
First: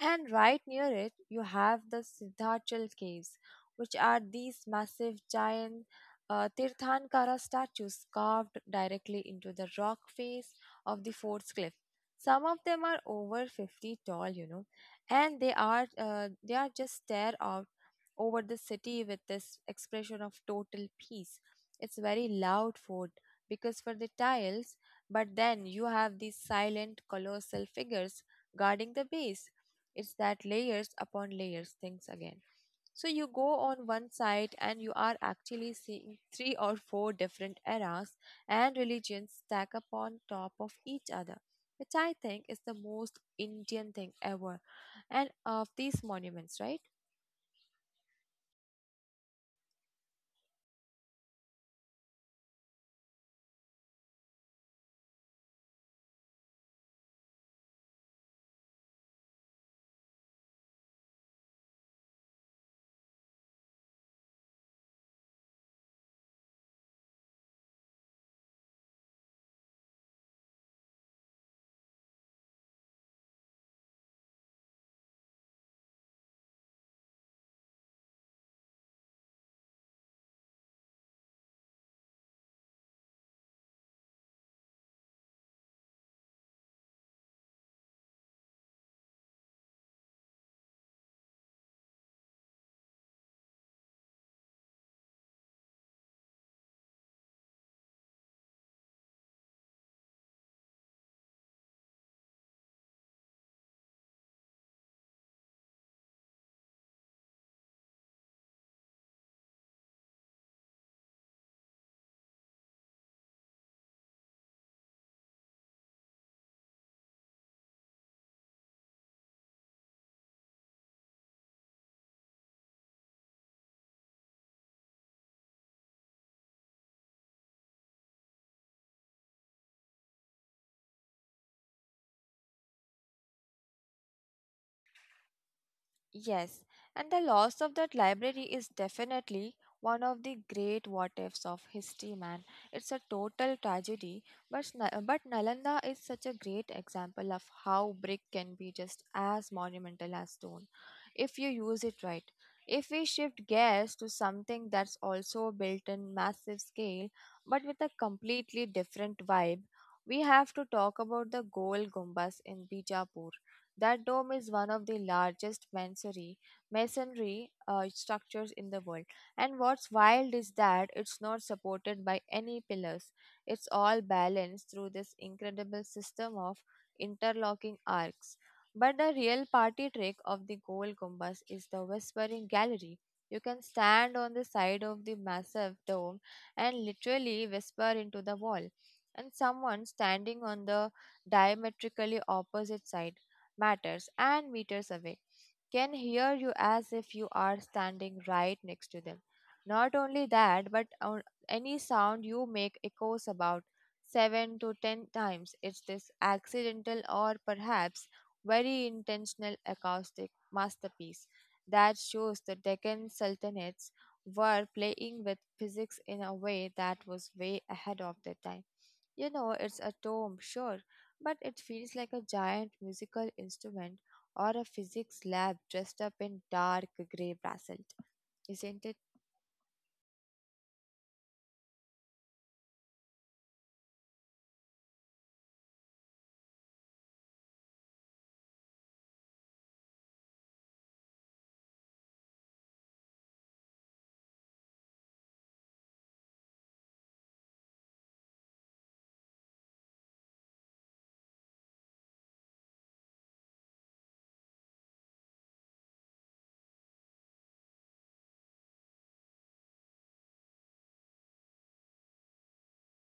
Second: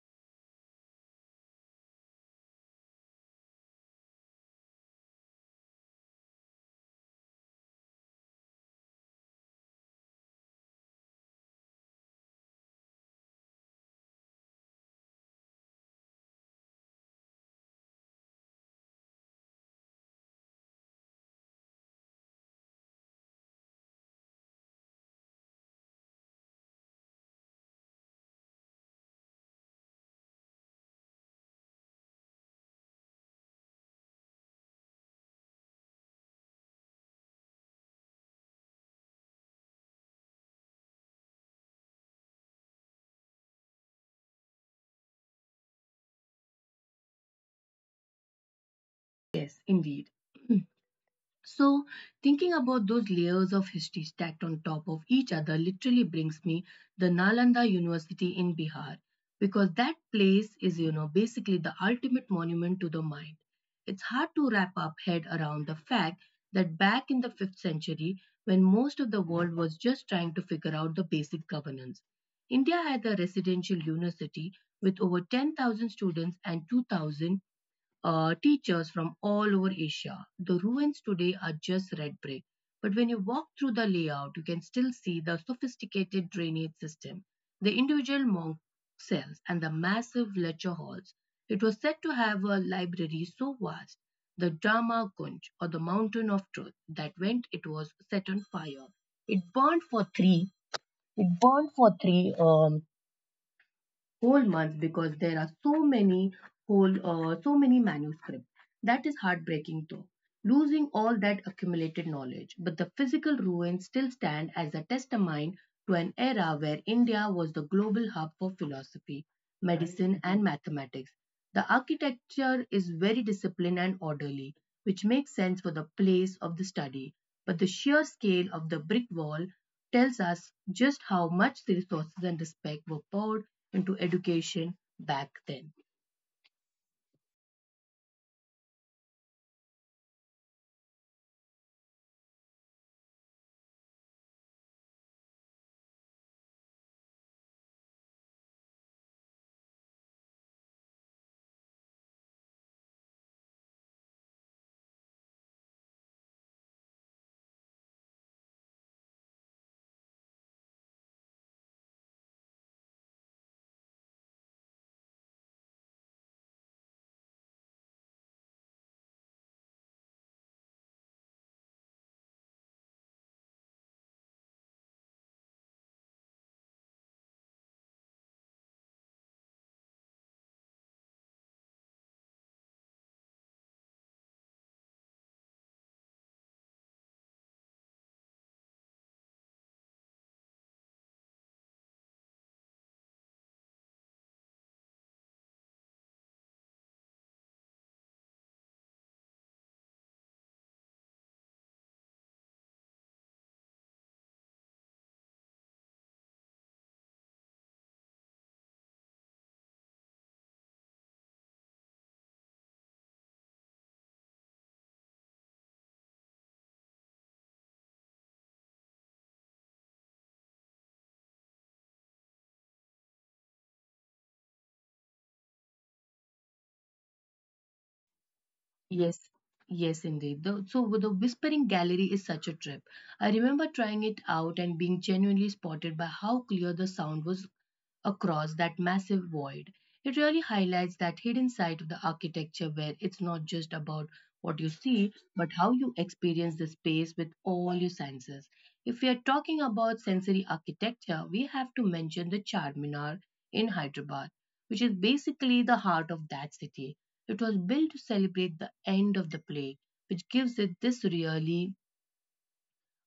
And right near it, you have the Siddhachal Caves, which are these massive giant Tirthankara statues carved directly into the rock face of the fort's cliff. Some of them are over 50 tall, and they are just stare out over the city with this expression of total peace. It's very loud fort because for the tiles, but then you have these silent colossal figures guarding the base. It's that layers upon layers things again. So you go on one site and you are actually seeing three or four different eras and religions stack up on top of each other, which I think is the most Indian thing ever. And of these monuments, right? Yes, indeed. [CLEARS THROAT] So, thinking about those layers of history stacked on top of each other literally brings me the Nalanda University in Bihar because that place is, you know, basically the ultimate monument to the mind. It's hard to wrap up head around the fact that back in the 5th century, when most of the world was just trying to figure out the basic governance, India had a residential university with over 10,000 students and 2,000 teachers from all over Asia. The ruins today are just red brick, but when you walk through the layout, you can still see the sophisticated drainage system, the individual monk cells, and the massive lecture halls. It was said to have a library so vast, the Dharma Kunj, or the Mountain of Truth, that when it was set on fire, it burned for three. It burned for three whole month because there are so many whole so many manuscripts. That is heartbreaking though, losing all that accumulated knowledge, but the physical ruins still stand as a testament to an era where India was the global hub for philosophy, medicine and mathematics. The architecture is very disciplined and orderly, which makes sense for the place of the study, but the sheer scale of the brick wall tells us just how much the resources and respect were poured into education back then. Yes, and the loss of that library is definitely one of the great what ifs of history, man. It's a total tragedy, but, but Nalanda is such a great example of how brick can be just as monumental as stone if you use it right. If we shift gears to something that's also built in massive scale but with a completely different vibe, we have to talk about the Gol Gumbas in Bijapur. That dome is one of the largest masonry structures in the world. And what's wild is that it's not supported by any pillars. It's all balanced through this incredible system of interlocking arcs. But the real party trick of the Gold Gumbas is the Whispering Gallery. You can stand on the side of the massive dome and literally whisper into the wall. And someone standing on the diametrically opposite side matters and meters away can hear you as if you are standing right next to them. Not only that, but on any sound you make echoes about 7 to 10 times. It's this accidental or perhaps very intentional acoustic masterpiece that shows the Deccan Sultanates were playing with physics in a way that was way ahead of their time. It's a tome, sure, but it feels like a giant musical instrument or a physics lab dressed up in dark gray brassel, isn't it? Yes, yes, indeed. So the Whispering Gallery is such a trip. I remember trying it out and being genuinely spotted by how clear the sound was across that massive void. It really highlights that hidden side of the architecture where it's not just about what you see, but how you experience the space with all your senses. If we are talking about sensory architecture, we have to mention the Charminar in Hyderabad, which is basically the heart of that city. It was built to celebrate the end of the plague, which gives it this really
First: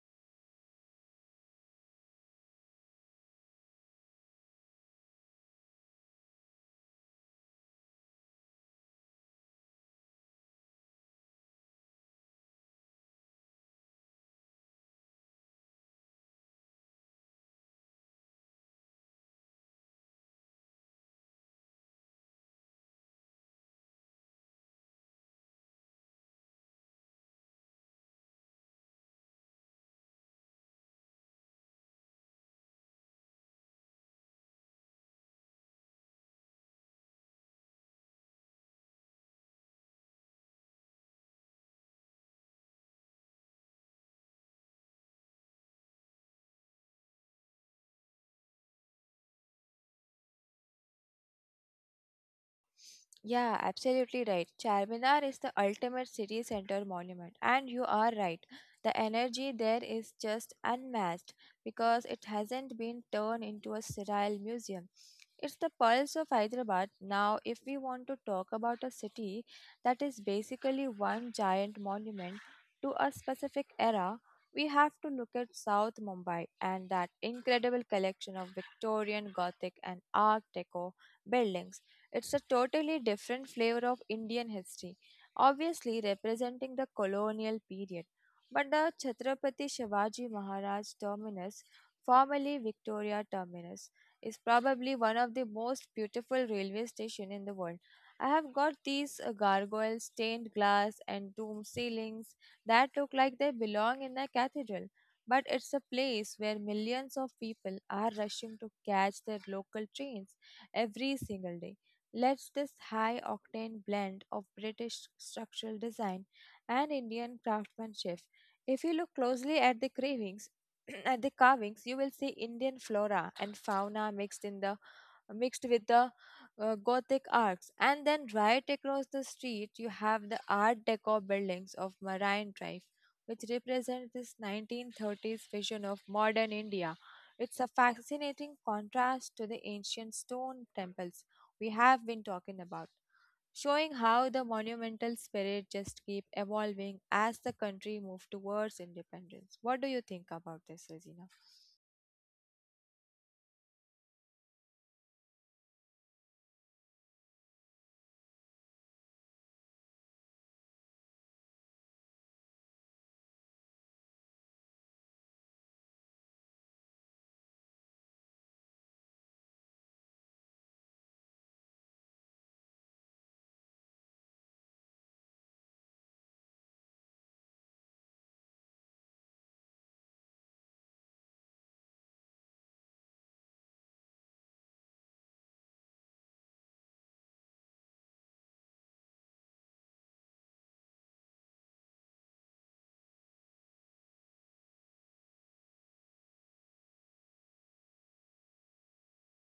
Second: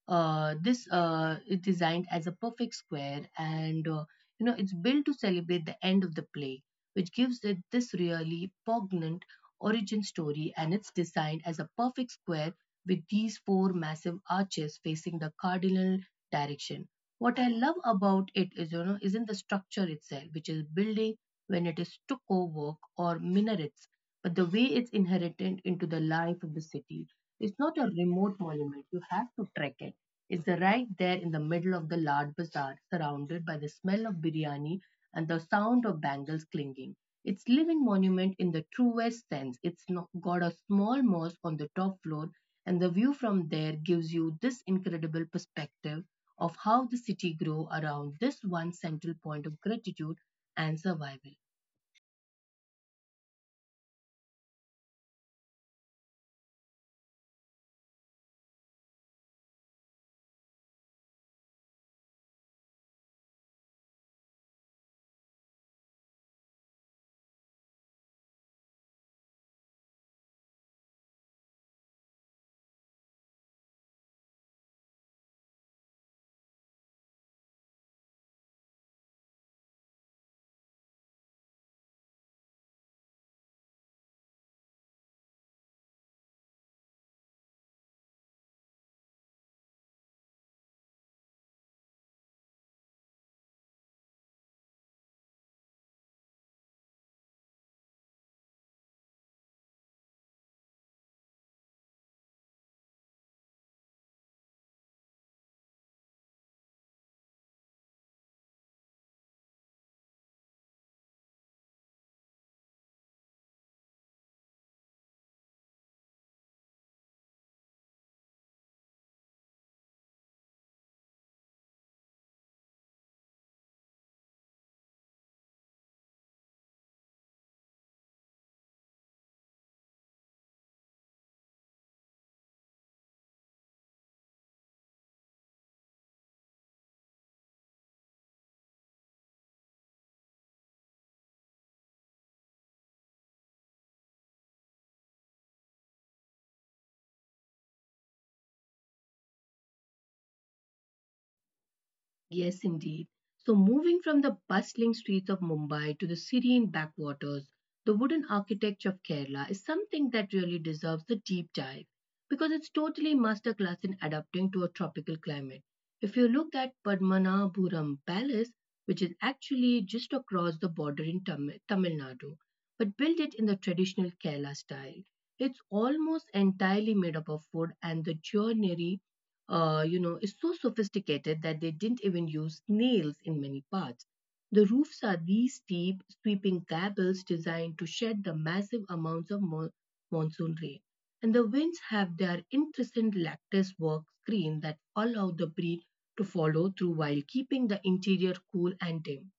this is designed as a perfect square, and you know it's built to celebrate the end of the play, which gives it this really poignant origin story. And it's designed as a perfect square with these four massive arches facing the cardinal direction. What I love about it is, you know, isn't the structure itself, which is building when it is stucco work or minarets, but the way it's inherited into the life of the city. It's not a remote monument. You have to trek it is right there in the middle of the large bazaar, surrounded by the smell of biryani and the sound of bangles clinking. It's living monument in the truest sense. It's not got a small mosque on the top floor, and the view from there gives you this incredible perspective of how the city grew around this one central point of gratitude and survival. Yeah, absolutely right. Charminar is the ultimate city center monument, and you are right. The energy there is just unmatched because it hasn't been turned into a sterile museum. It's the pulse of Hyderabad. Now, if we want to talk about a city that is basically one giant monument to a specific era, we have to look at South Mumbai and that incredible collection of Victorian, Gothic, and Art Deco buildings. It's a totally different flavor of Indian history, obviously representing the colonial period. But the Chhatrapati Shivaji Maharaj Terminus, formerly Victoria Terminus, is probably one of the most beautiful railway stations in the world. I have got these gargoyle stained glass and dome ceilings that look like they belong in a cathedral. But it's a place where millions of people are rushing to catch their local trains every single day. Let's this high octane blend of British structural design and Indian craftsmanship. If you look closely at the cravings, [CLEARS THROAT] at the carvings, you will see Indian flora and fauna mixed in the mixed with the Gothic arcs, and then right across the street, you have the Art Deco buildings of Marine Drive, which represent this 1930s vision of modern India. It's a fascinating contrast to the ancient stone temples we have been talking about, showing how the monumental spirit just keep evolving as the country moved towards independence. What do you think about this, Regina? Yes, indeed. So, moving from the bustling streets of Mumbai to the serene backwaters, the wooden architecture of Kerala is something that really deserves a deep dive because it's totally masterclass in adapting to a tropical climate. If you look at Padmanabhuram Palace, which is actually just across the border in Tamil Nadu, but built it in the traditional Kerala style, it's almost entirely made up of wood and the joinery you know, is so sophisticated that they didn't even use nails in many parts. The roofs are these steep, sweeping gables designed to shed the massive amounts of monsoon rain. And the winds have their incessant lattice work screen that allow the breeze to follow through while keeping the interior cool and dim.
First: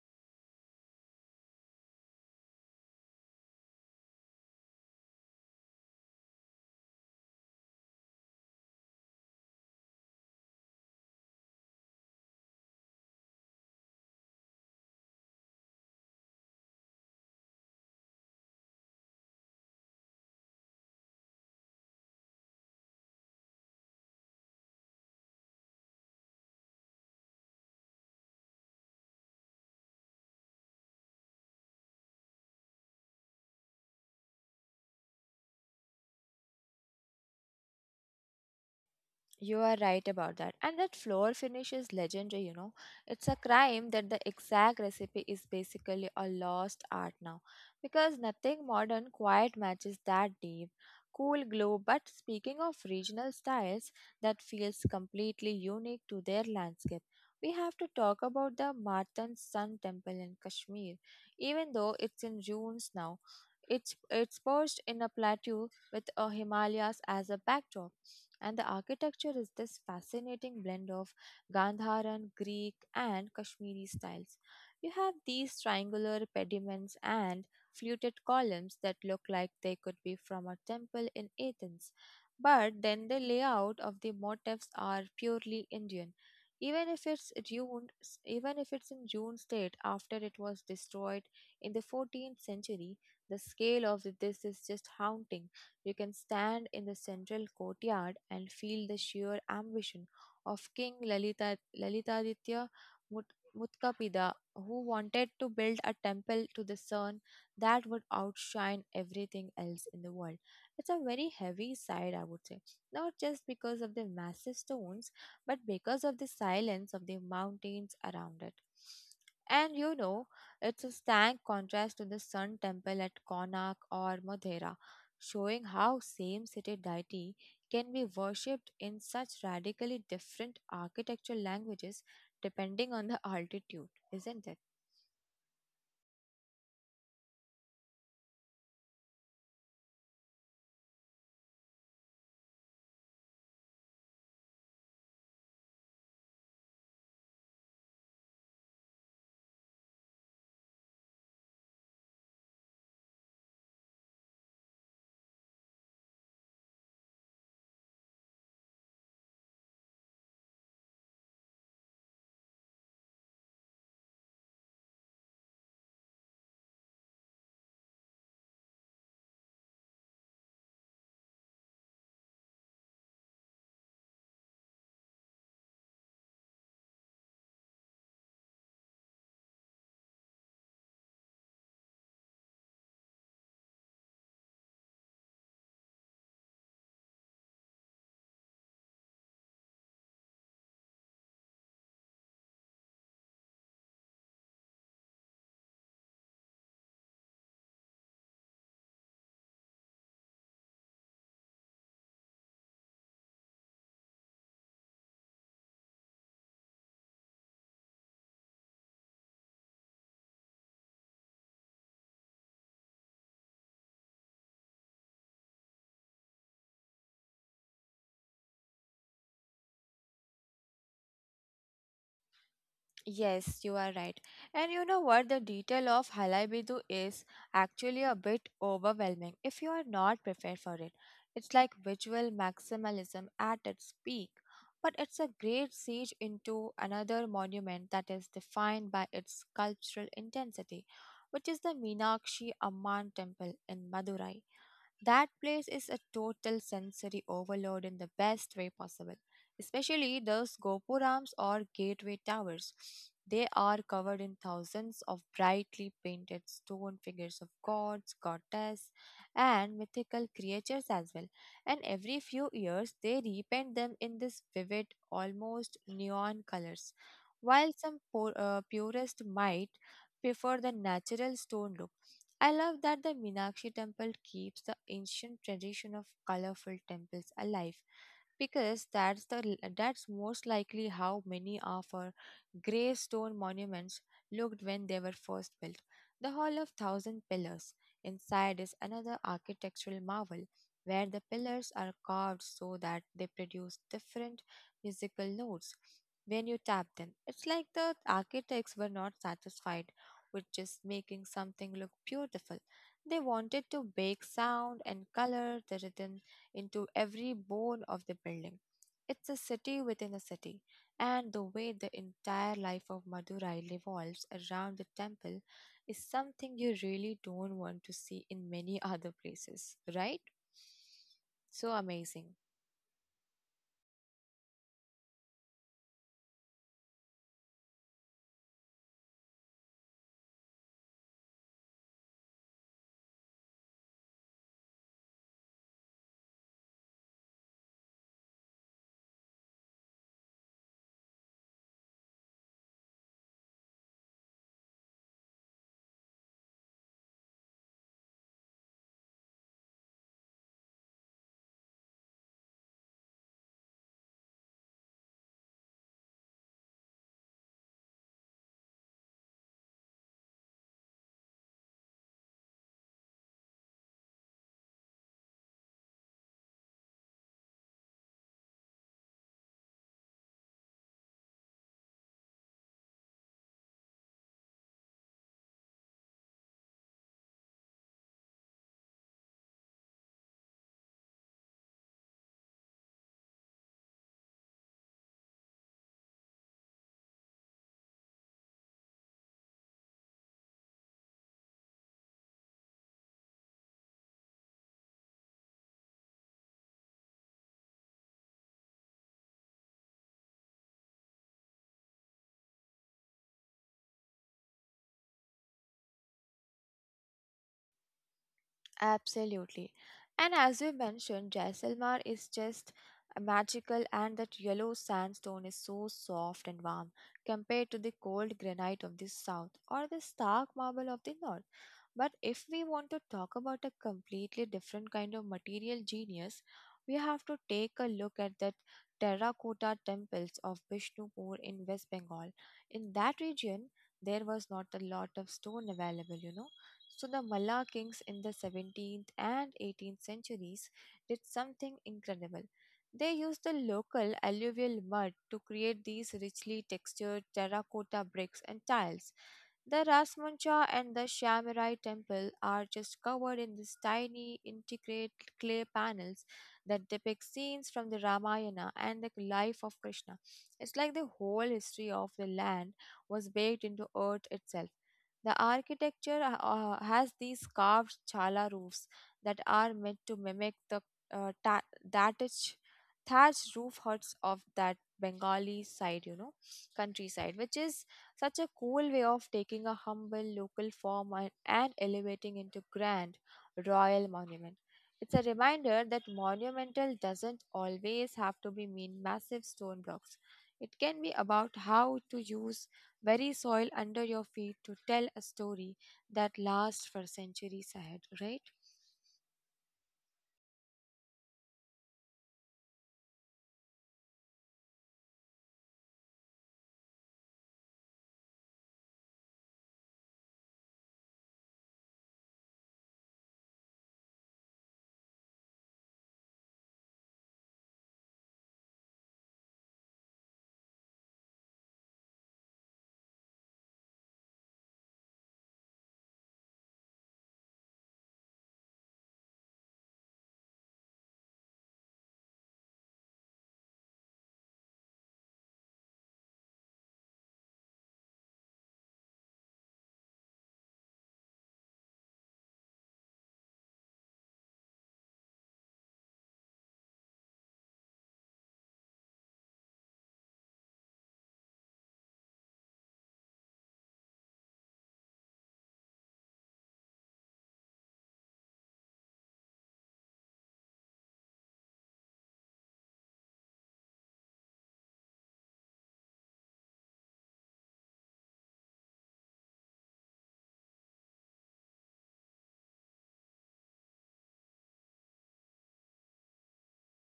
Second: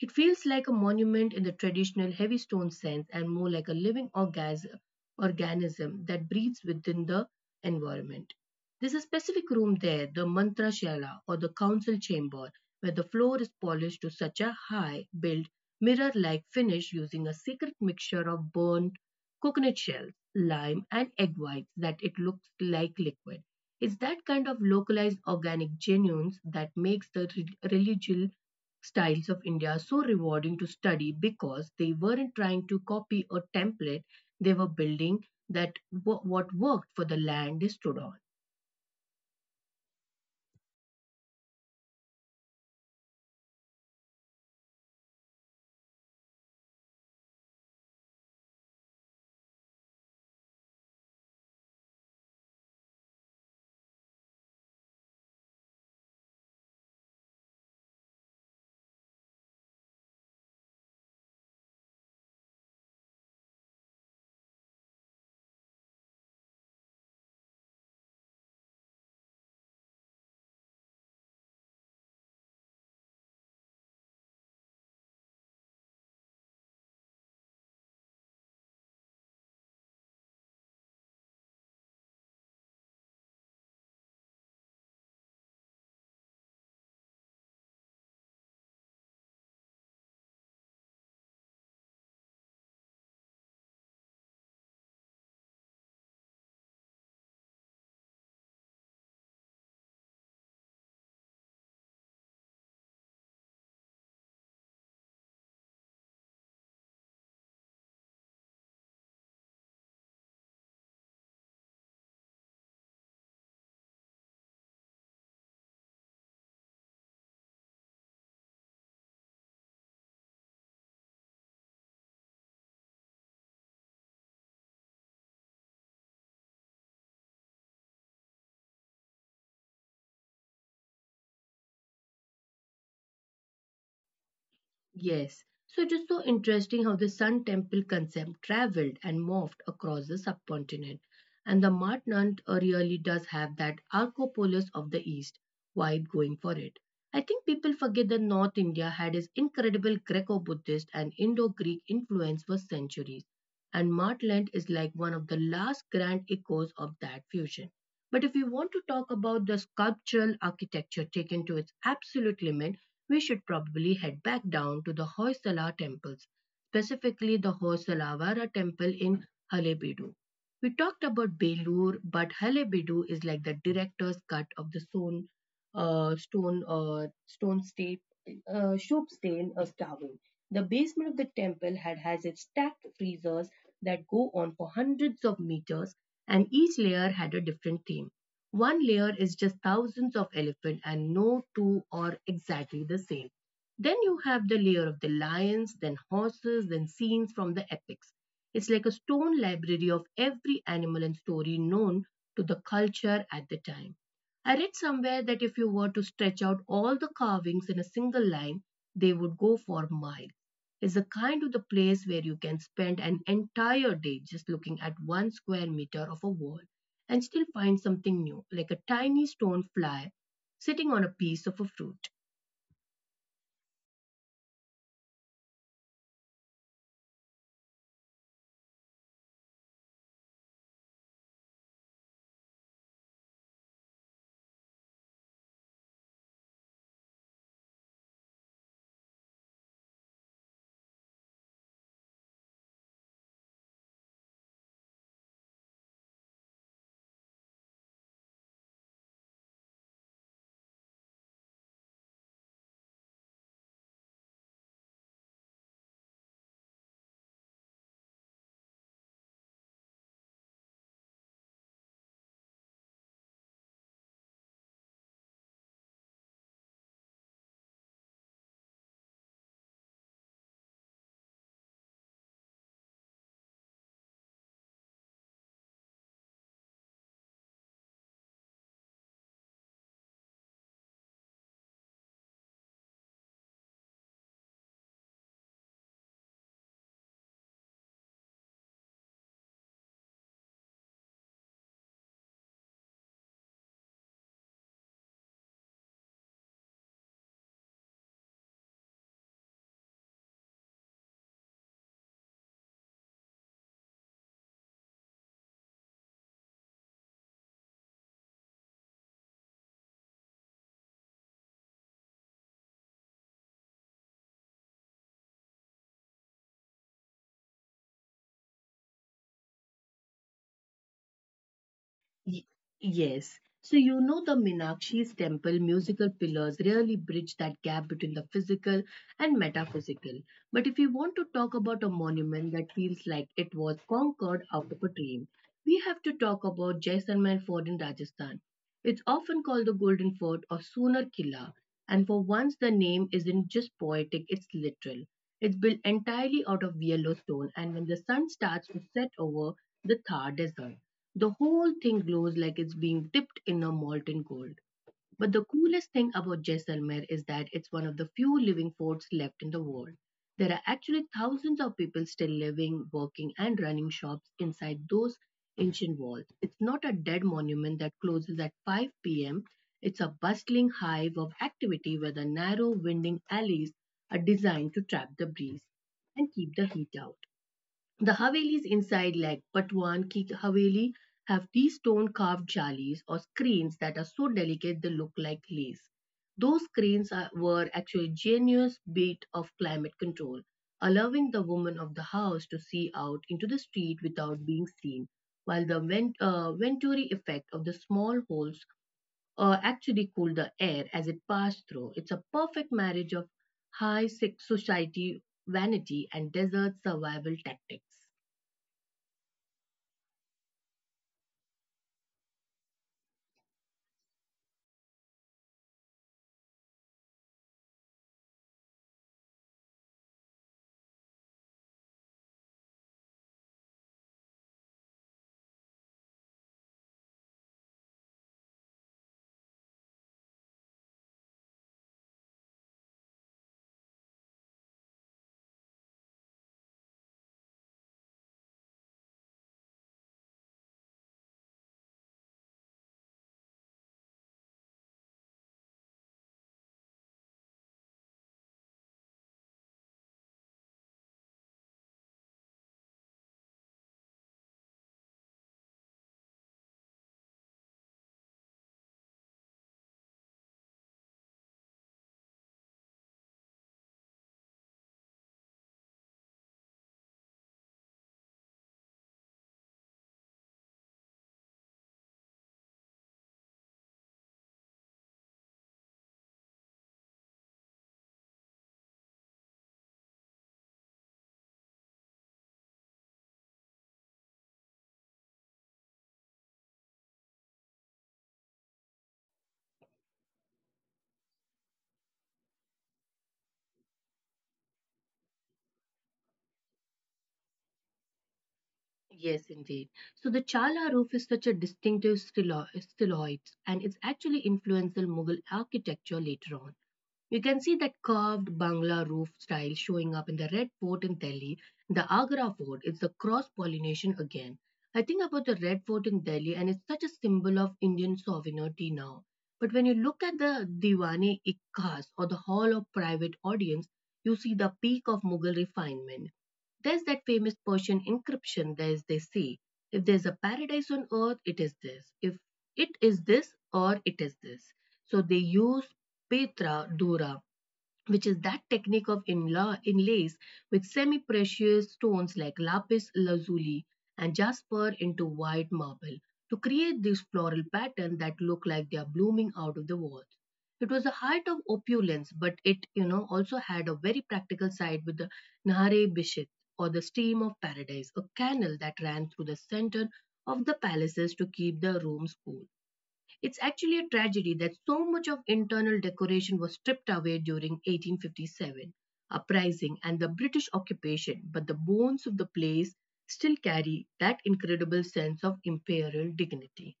It feels like a monument in the traditional heavy stone sense and more like a organism that breathes within the environment. There's a specific room there, the mantra shala or the council chamber, where the floor is polished to such a high built mirror like finish using a secret mixture of burnt coconut shells, lime, and egg whites that it looks like liquid. It's that kind of localized organic genuines that makes the religious styles of India so rewarding to study because they weren't trying to copy a template, they were building that what worked for the land they stood on. You are right about that. And that floor finish is legendary, you know. It's a crime that the exact recipe is basically a lost art now because nothing modern quite matches that deep, cool glow. But speaking of regional styles that feels completely unique to their landscape, we have to talk about the Martan Sun Temple in Kashmir. Even though it's in ruins now, it's perched in a plateau with a Himalayas as a backdrop and the architecture is this fascinating blend of Gandharan, Greek, and Kashmiri styles. You have these triangular pediments and fluted columns that look like they could be from a temple in Athens. But then the layout of the motifs are purely Indian. Even if it's June, Even if it's in June state after it was destroyed in the 14th century, the scale of this is just haunting. You can stand in the central courtyard and feel the sheer ambition of Lalitaditya Mut, Mutkapida, who wanted to build a temple to the sun that would outshine everything else in the world. It's a very heavy side, I would say, not just because of the massive stones, but because of the silence of the mountains around it. And you know, it's a stark contrast to the Sun Temple at Konark or Modhera showing how same city deity can be worshipped in such radically different architectural languages depending on the altitude, isn't it? Yes. So it is so interesting how the Sun Temple concept traveled and morphed across the subcontinent. And the Martnant really does have that Arcopolis of the East vibe going for it. I think people forget that North India had its incredible Greco Buddhist and Indo Greek influence for centuries. And Martland is like one of the last grand echoes of that fusion. But if we want to talk about the sculptural architecture taken to its absolute limit, we should probably head back down to the Hoysala temples, specifically the Hoysalavara temple in Halebedu. We talked about Belur, but Halebedu is like the director's cut of the stone, stone, stone state, soup stain starving. The basement of the temple had has its stacked freezers, that go on for hundreds of meters, and each layer had a different theme. One layer is just thousands of elephants, and no two are exactly the same. Then you have the layer of the lions, then horses, then scenes from the epics. It's like a stone library of every animal and story known to the culture at the time. I read somewhere that if you were to stretch out all the carvings in a single line, they would go for miles is the kind of the place where you can spend an entire day just looking at one square meter of a wall and still find something new, like a tiny stone fly sitting on a piece of a fruit. Yes, you are right. And you know what? The detail of Halai Bidu is actually a bit overwhelming if you are not prepared for it. It's like visual maximalism at its peak, but it's a great siege into another monument that is defined by its sculptural intensity, which is the Meenakshi Amman temple in Madurai. That place is a total sensory overload in the best way possible, especially those gopurams or gateway towers. They are covered in thousands of brightly painted stone figures of gods, goddesses, and mythical creatures as well. And every few years, they repaint them in this vivid, almost neon colors. While some purists might prefer the natural stone look, I love that the Meenakshi temple keeps the ancient tradition of colorful temples alive because that's most likely how many of our gravestone monuments looked when they were first built. The Hall of Thousand Pillars inside is another architectural marvel where the pillars are carved so that they produce different musical notes when you tap them. It's like the architects were not satisfied with just making something look beautiful. They wanted to bake sound and color the rhythm into every bone of the building. It's a city within a city, and the way the entire life of Madurai revolves around the temple is something you really don't want to see in many [LAUGHS] other places, right? So Y- amazing. Yes. So you know the Meenakshi's temple musical pillars really bridge that gap between the physical and metaphysical. But if you want to talk about a monument that feels like it was conquered out of a dream, we have to talk about Jaisalmer Fort in Rajasthan. It's often called the Golden Fort or Sooner Killa, and for once the name isn't just poetic, it's literal. It's built entirely out of Yellowstone, and when the sun starts to set over the Thar Desert, the whole thing glows like it's being dipped in a molten gold. But the coolest thing about Jaisalmer is that it's one of the few living forts left in the world. There are actually thousands of people still living, working, and running shops inside those ancient walls. It's not a dead monument that closes at 5 pm. It's a bustling hive of activity where the narrow, winding alleys are designed to trap the breeze and keep the heat out. The Havelis inside, like Patwan ki Haveli, have these stone carved jalis or screens that are so delicate they look like lace. Those screens are, were actually a genius bit of climate control, allowing the woman of the house to see out into the street without being seen, while the venturi effect of the small holes actually cooled the air as it passed through. It's a perfect marriage of high society vanity and desert survival tactics. Absolutely. And as you mentioned, Jaisalmer is just magical, and that yellow sandstone is so soft and warm compared to the cold granite of the south or the stark marble of the north. But if we want to talk about a completely different kind of material genius, we have to take a look at the terracotta temples of Bishnupur in West Bengal. In that region, there was not a lot of stone available, you know. So the Malla kings in the 17th and 18th centuries did something incredible. They used the local alluvial mud to create these richly textured terracotta bricks and tiles. The Rasmuncha and the Shyamarai temple are just covered in these tiny intricate clay panels that depict scenes from the Ramayana and the life of Krishna. It's like the whole history of the land was baked into earth itself. The architecture has these carved chala roofs that are meant to mimic the uh, ta- thatch, thatched roof huts of that Bengali side, you know, countryside, which is such a cool way of taking a humble local farm and elevating into grand royal monument. It's a reminder that monumental doesn't always have to be mean massive stone blocks. It can be about how to use very soil under your feet to tell a story that lasts for centuries ahead, right? Yes, indeed. So the Chala roof is such a distinctive stiloid, and it's actually influential Mughal architecture later on. You can see that curved Bangla roof style showing up in the Red Fort in Delhi, the Agra Fort. It's the cross pollination again. I think about the Red Fort in Delhi, and it's such a symbol of Indian sovereignty now. But when you look at the Diwani e Khas or the Hall of Private Audience, you see the peak of Mughal refinement. There's that famous Persian inscription there's they say, if there's a paradise on earth, it is this. If it is this or it is this. So they use Petra dura, which is that technique of inlays with semi precious stones like lapis lazuli and jasper into white marble to create these floral patterns that look like they are blooming out of the walls. It was a height of opulence, but it, you know, also had a very practical side with the Nahare Bishit or the Stream of Paradise, a canal that ran through the center of the palaces to keep the rooms cool. It's actually a tragedy that so much of internal decoration was stripped away during 1857 uprising and the British occupation, but the bones of the place still carry that incredible sense of imperial dignity.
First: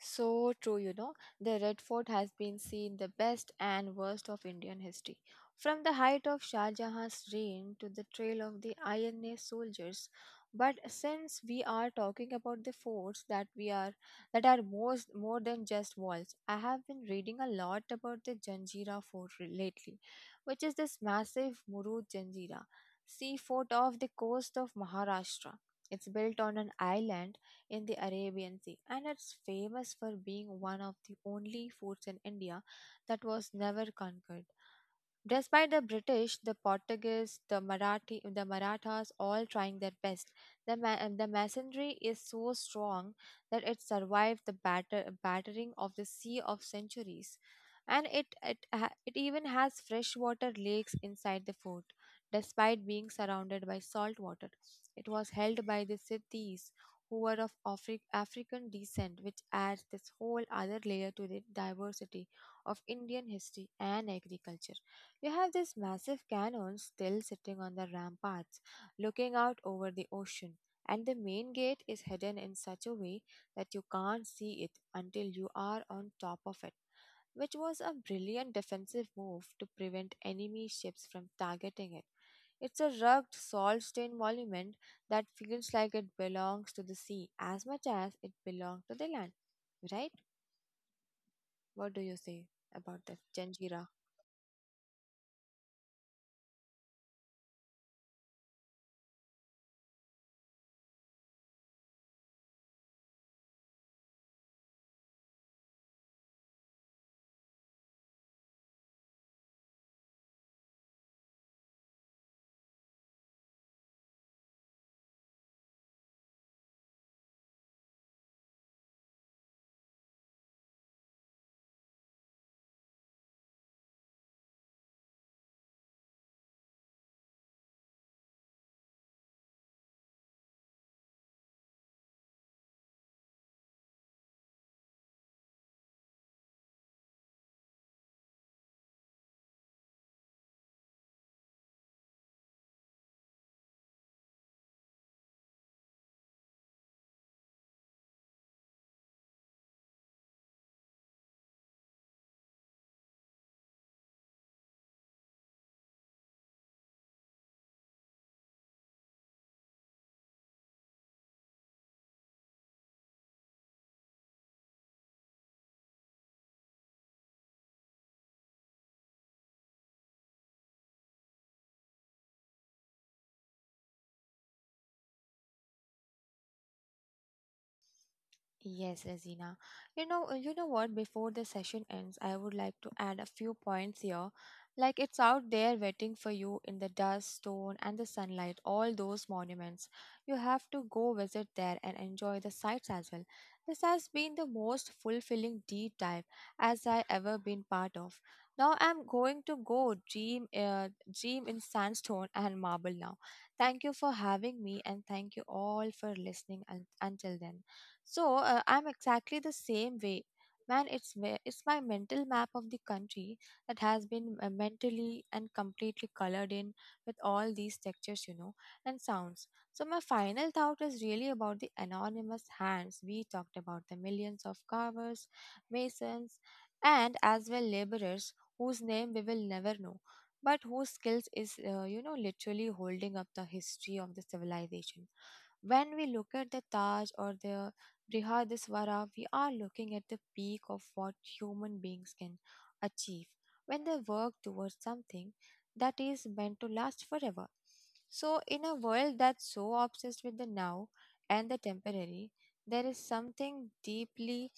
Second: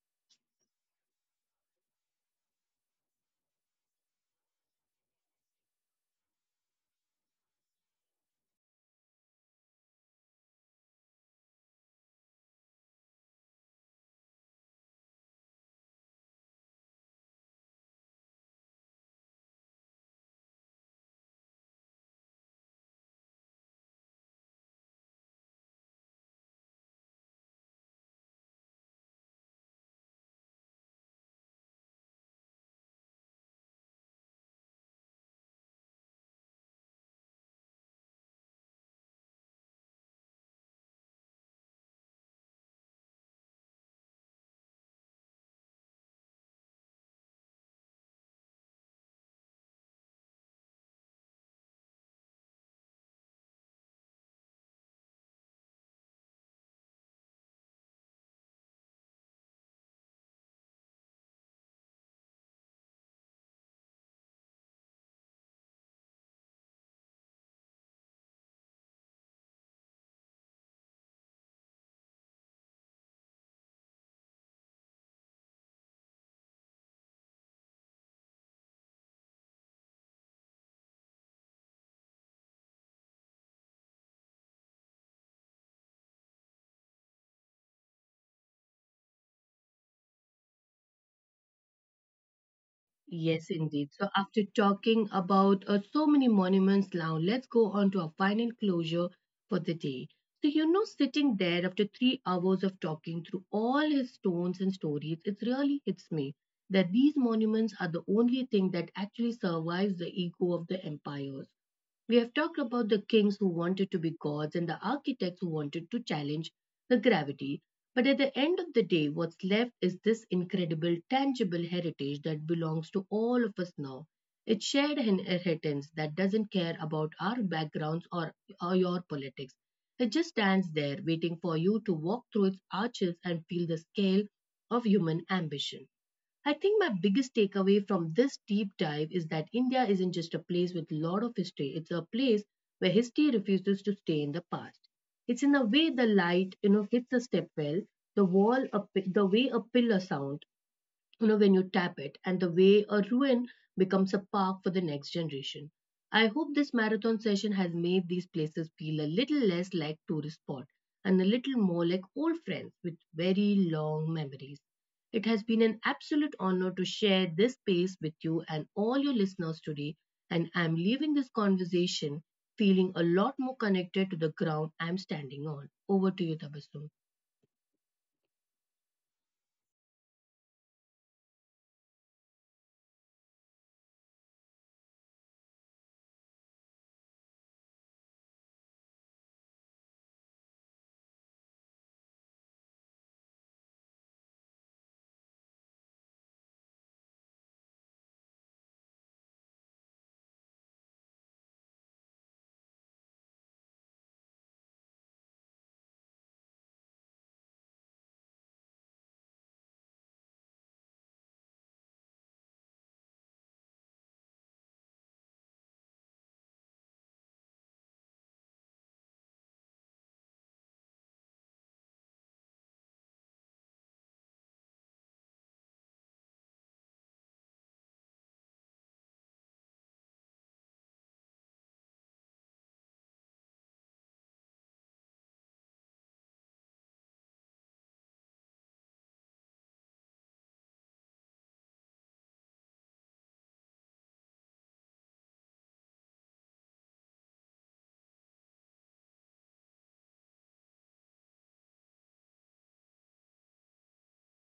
So true, you know. The Red Fort has been seen the best and worst of Indian history. From the height of Shah Jahan's reign to the trail of the INA soldiers. But since we are talking about the forts that we are that are most more than just walls, I have been reading a lot about the lately, which is this massive Murud Janjira sea fort off the coast of Maharashtra. It's built on an island in the Arabian Sea, and it's famous for being one of the only foods in India that was never conquered. Despite the British, the Portuguese, the Marathi, the Marathas all trying their best, the masonry is so strong that it survived the battering of the sea of centuries. And it even has freshwater lakes inside the fort. Despite being surrounded by salt water, it was held by the Sithis, who were of African descent, which adds this whole other layer to the diversity of Indian history and agriculture. You have this massive cannon still sitting on the ramparts, looking out over the ocean, and the main gate is hidden in such a way that you can't see it until you are on top of it, which was a brilliant defensive move to prevent enemy ships from targeting it. It's a rugged, salt stained monument that feels like it belongs to the sea as much as it belongs to the land, right? What do you say about that, Yes, indeed. Janjira? So, after talking about so many monuments now, let's go on to our final closure for the day. So, you know, sitting there after 3 hours of talking through all his stones and stories, it really hits me that these monuments are the only thing that actually survives the ego of the empires. We have talked about the kings who wanted to be gods and the architects who wanted to challenge the gravity. But at the end of the day, what's left is this incredible, tangible heritage that belongs to all of us now. It's shared inheritance that doesn't care about our backgrounds or your politics. It just stands there waiting for you to walk through its arches and feel the scale of human ambition. I think my biggest takeaway from this deep dive is that India isn't just a place with a lot of history. It's a place where history refuses to stay in the past. It's in the way the light, you know, hits a step well, the way a pillar sounds, you know when you tap it, and the way a ruin becomes a park for the next generation. I hope this marathon session has made these places feel a little less like tourist spot and a little more like old friends with very long memories. It has been an absolute honor to share this space with you and all your listeners today, and I'm leaving this conversation feeling a lot more connected to the ground I'm standing on. Over to you, Tabassum. Yes, Azina. You know what? Before the session ends, I would like to add a few points here. Like it's out there waiting for you in the dust, stone, and the sunlight, all those monuments. You have to go visit there and enjoy the sights as well. This has been the most fulfilling deep dive as I ever been part of. Now I'm going to dream in sandstone and marble now. Thank you for having me, and thank you all for listening until then. So I'm exactly the same way. Man, it's my mental map of the country that has been mentally and completely colored in with all these textures, you know, and sounds. So my final thought is really about the anonymous hands. We talked about the millions of carvers, masons, and as well laborers whose name we will never know, but whose skills is you know literally holding up the history of the civilization when we look at the Taj or This Brihadisvara, we are looking at the peak of what human beings can achieve when they work towards something that is meant to last forever. So, in a world that's so obsessed with the now and the temporary, there is something deeply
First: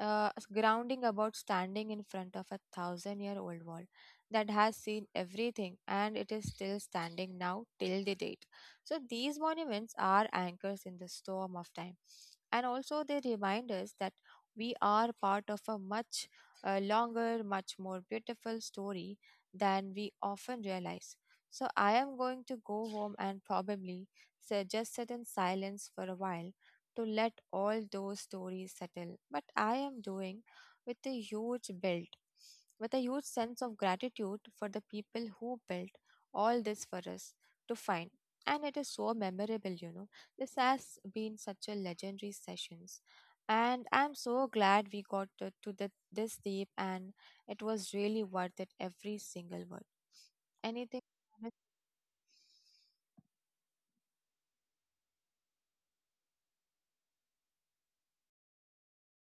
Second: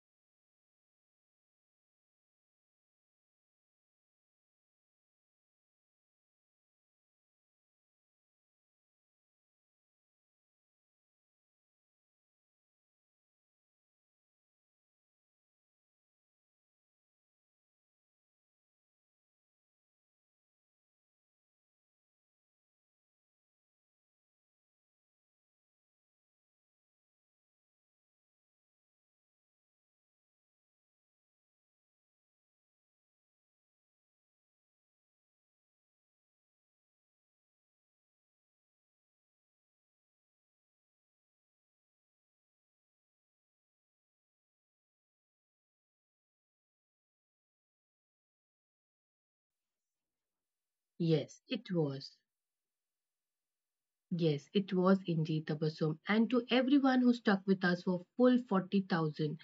grounding about standing in front of a thousand year old wall that has seen everything and it is still standing now till the date. So, these monuments are anchors in the storm of time and also, they remind us that we are part of a much longer, much more beautiful story than we often realize. So, I am going to go home and probably just sit in silence for a while to let all those stories settle. But I am doing with a huge build, with a huge sense of gratitude for the people who built all this for us to find. And it is so memorable, you know. This has been such a legendary sessions and I'm so glad we got this deep and it was really worth it every single word. Anything yes it was Yes, it was indeed, Tabassum. And to everyone who stuck with us for full 40,000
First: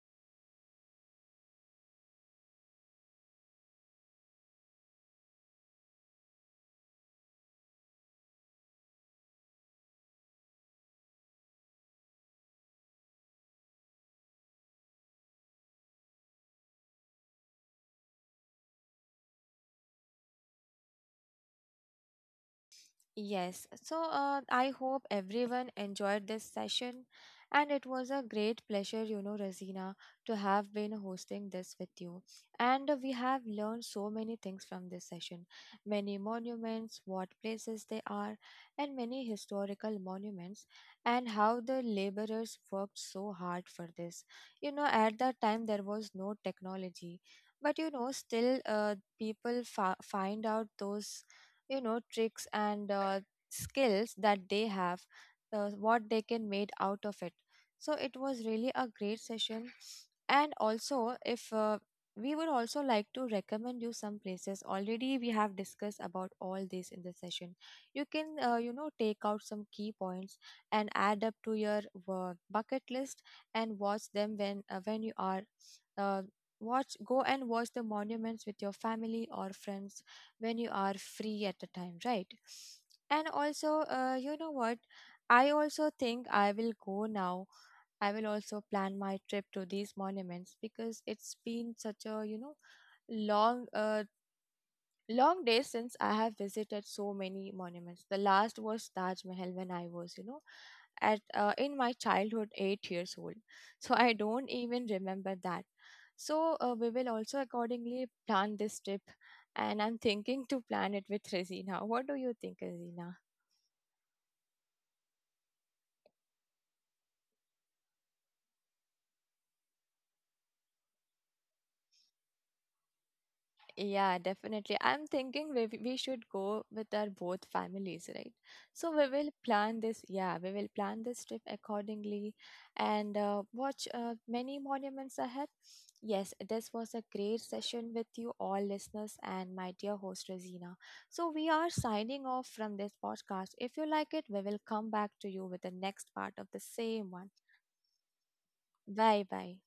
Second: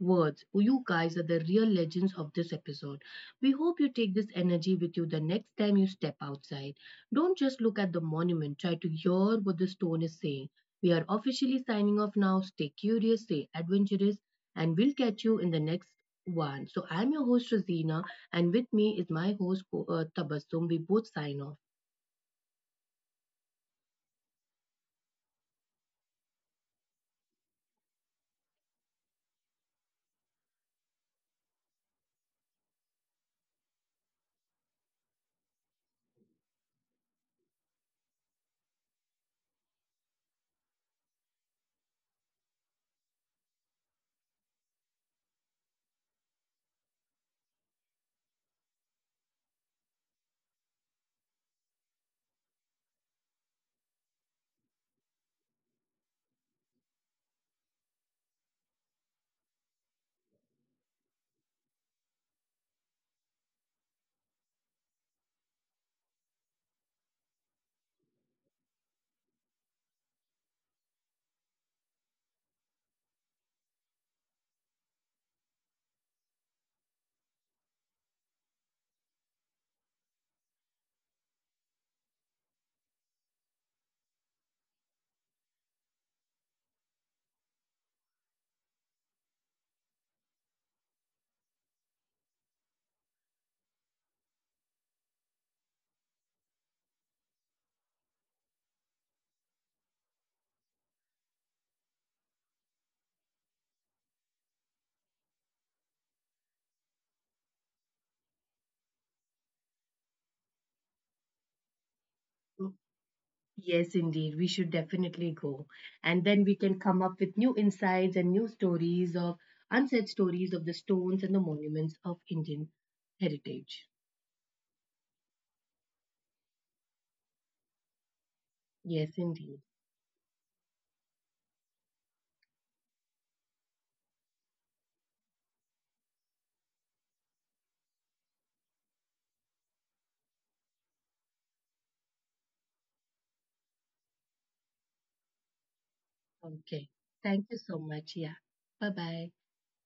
words, you guys are the real legends of this episode. We hope you take this energy with you the next time you step outside. Don't just look at the monument, try to hear what the stone is saying. We are officially signing off now. Stay curious, stay adventurous, and we'll catch you in the next one. So I'm your host, Rosina, and with me is my host, Tabassum. We both sign off. Yes, so I hope everyone enjoyed this session, and it was a great pleasure, you know, Razina, to have been hosting this with you. And we have learned so many things from this session many monuments, what places they are, and many historical monuments, and how the laborers worked so hard for this. You know, at that time, there was no technology. But you know, still, people find out those you know tricks and skills that they have what they can made out of it so it was really a great session and also if we would also like to recommend you some places already we have discussed about all this in the session you can you know take out some key points and add up to your bucket list and watch them when you are uh, watch go and watch the monuments with your family or friends when you are free at the time, right? And also, you know what? I also think I will go now. I will also plan my trip to these monuments because it's been such a, you know, long uh, long days since I have visited so many monuments. The last was Taj Mahal when I was, you know, at in my childhood 8 years old so I don't even remember that so we will also accordingly plan this trip and I'm thinking to plan it with Resina. What do you think, Resina? Yes, indeed. We should definitely go. And then we can come up with new insights and new stories of unsaid stories of the stones and the monuments of Indian heritage. Yeah, definitely. I'm thinking we should go with our both families, right? So Yes, we will indeed. plan this. Yeah, we will plan this trip accordingly and watch many monuments ahead. Yes, this was a great session with you all listeners and my dear host Rosina. So we are signing off from this podcast. If you like it, we will come back to you with the next part of the Okay. same Thank one. you so much. Yeah. Bye bye. Bye bye.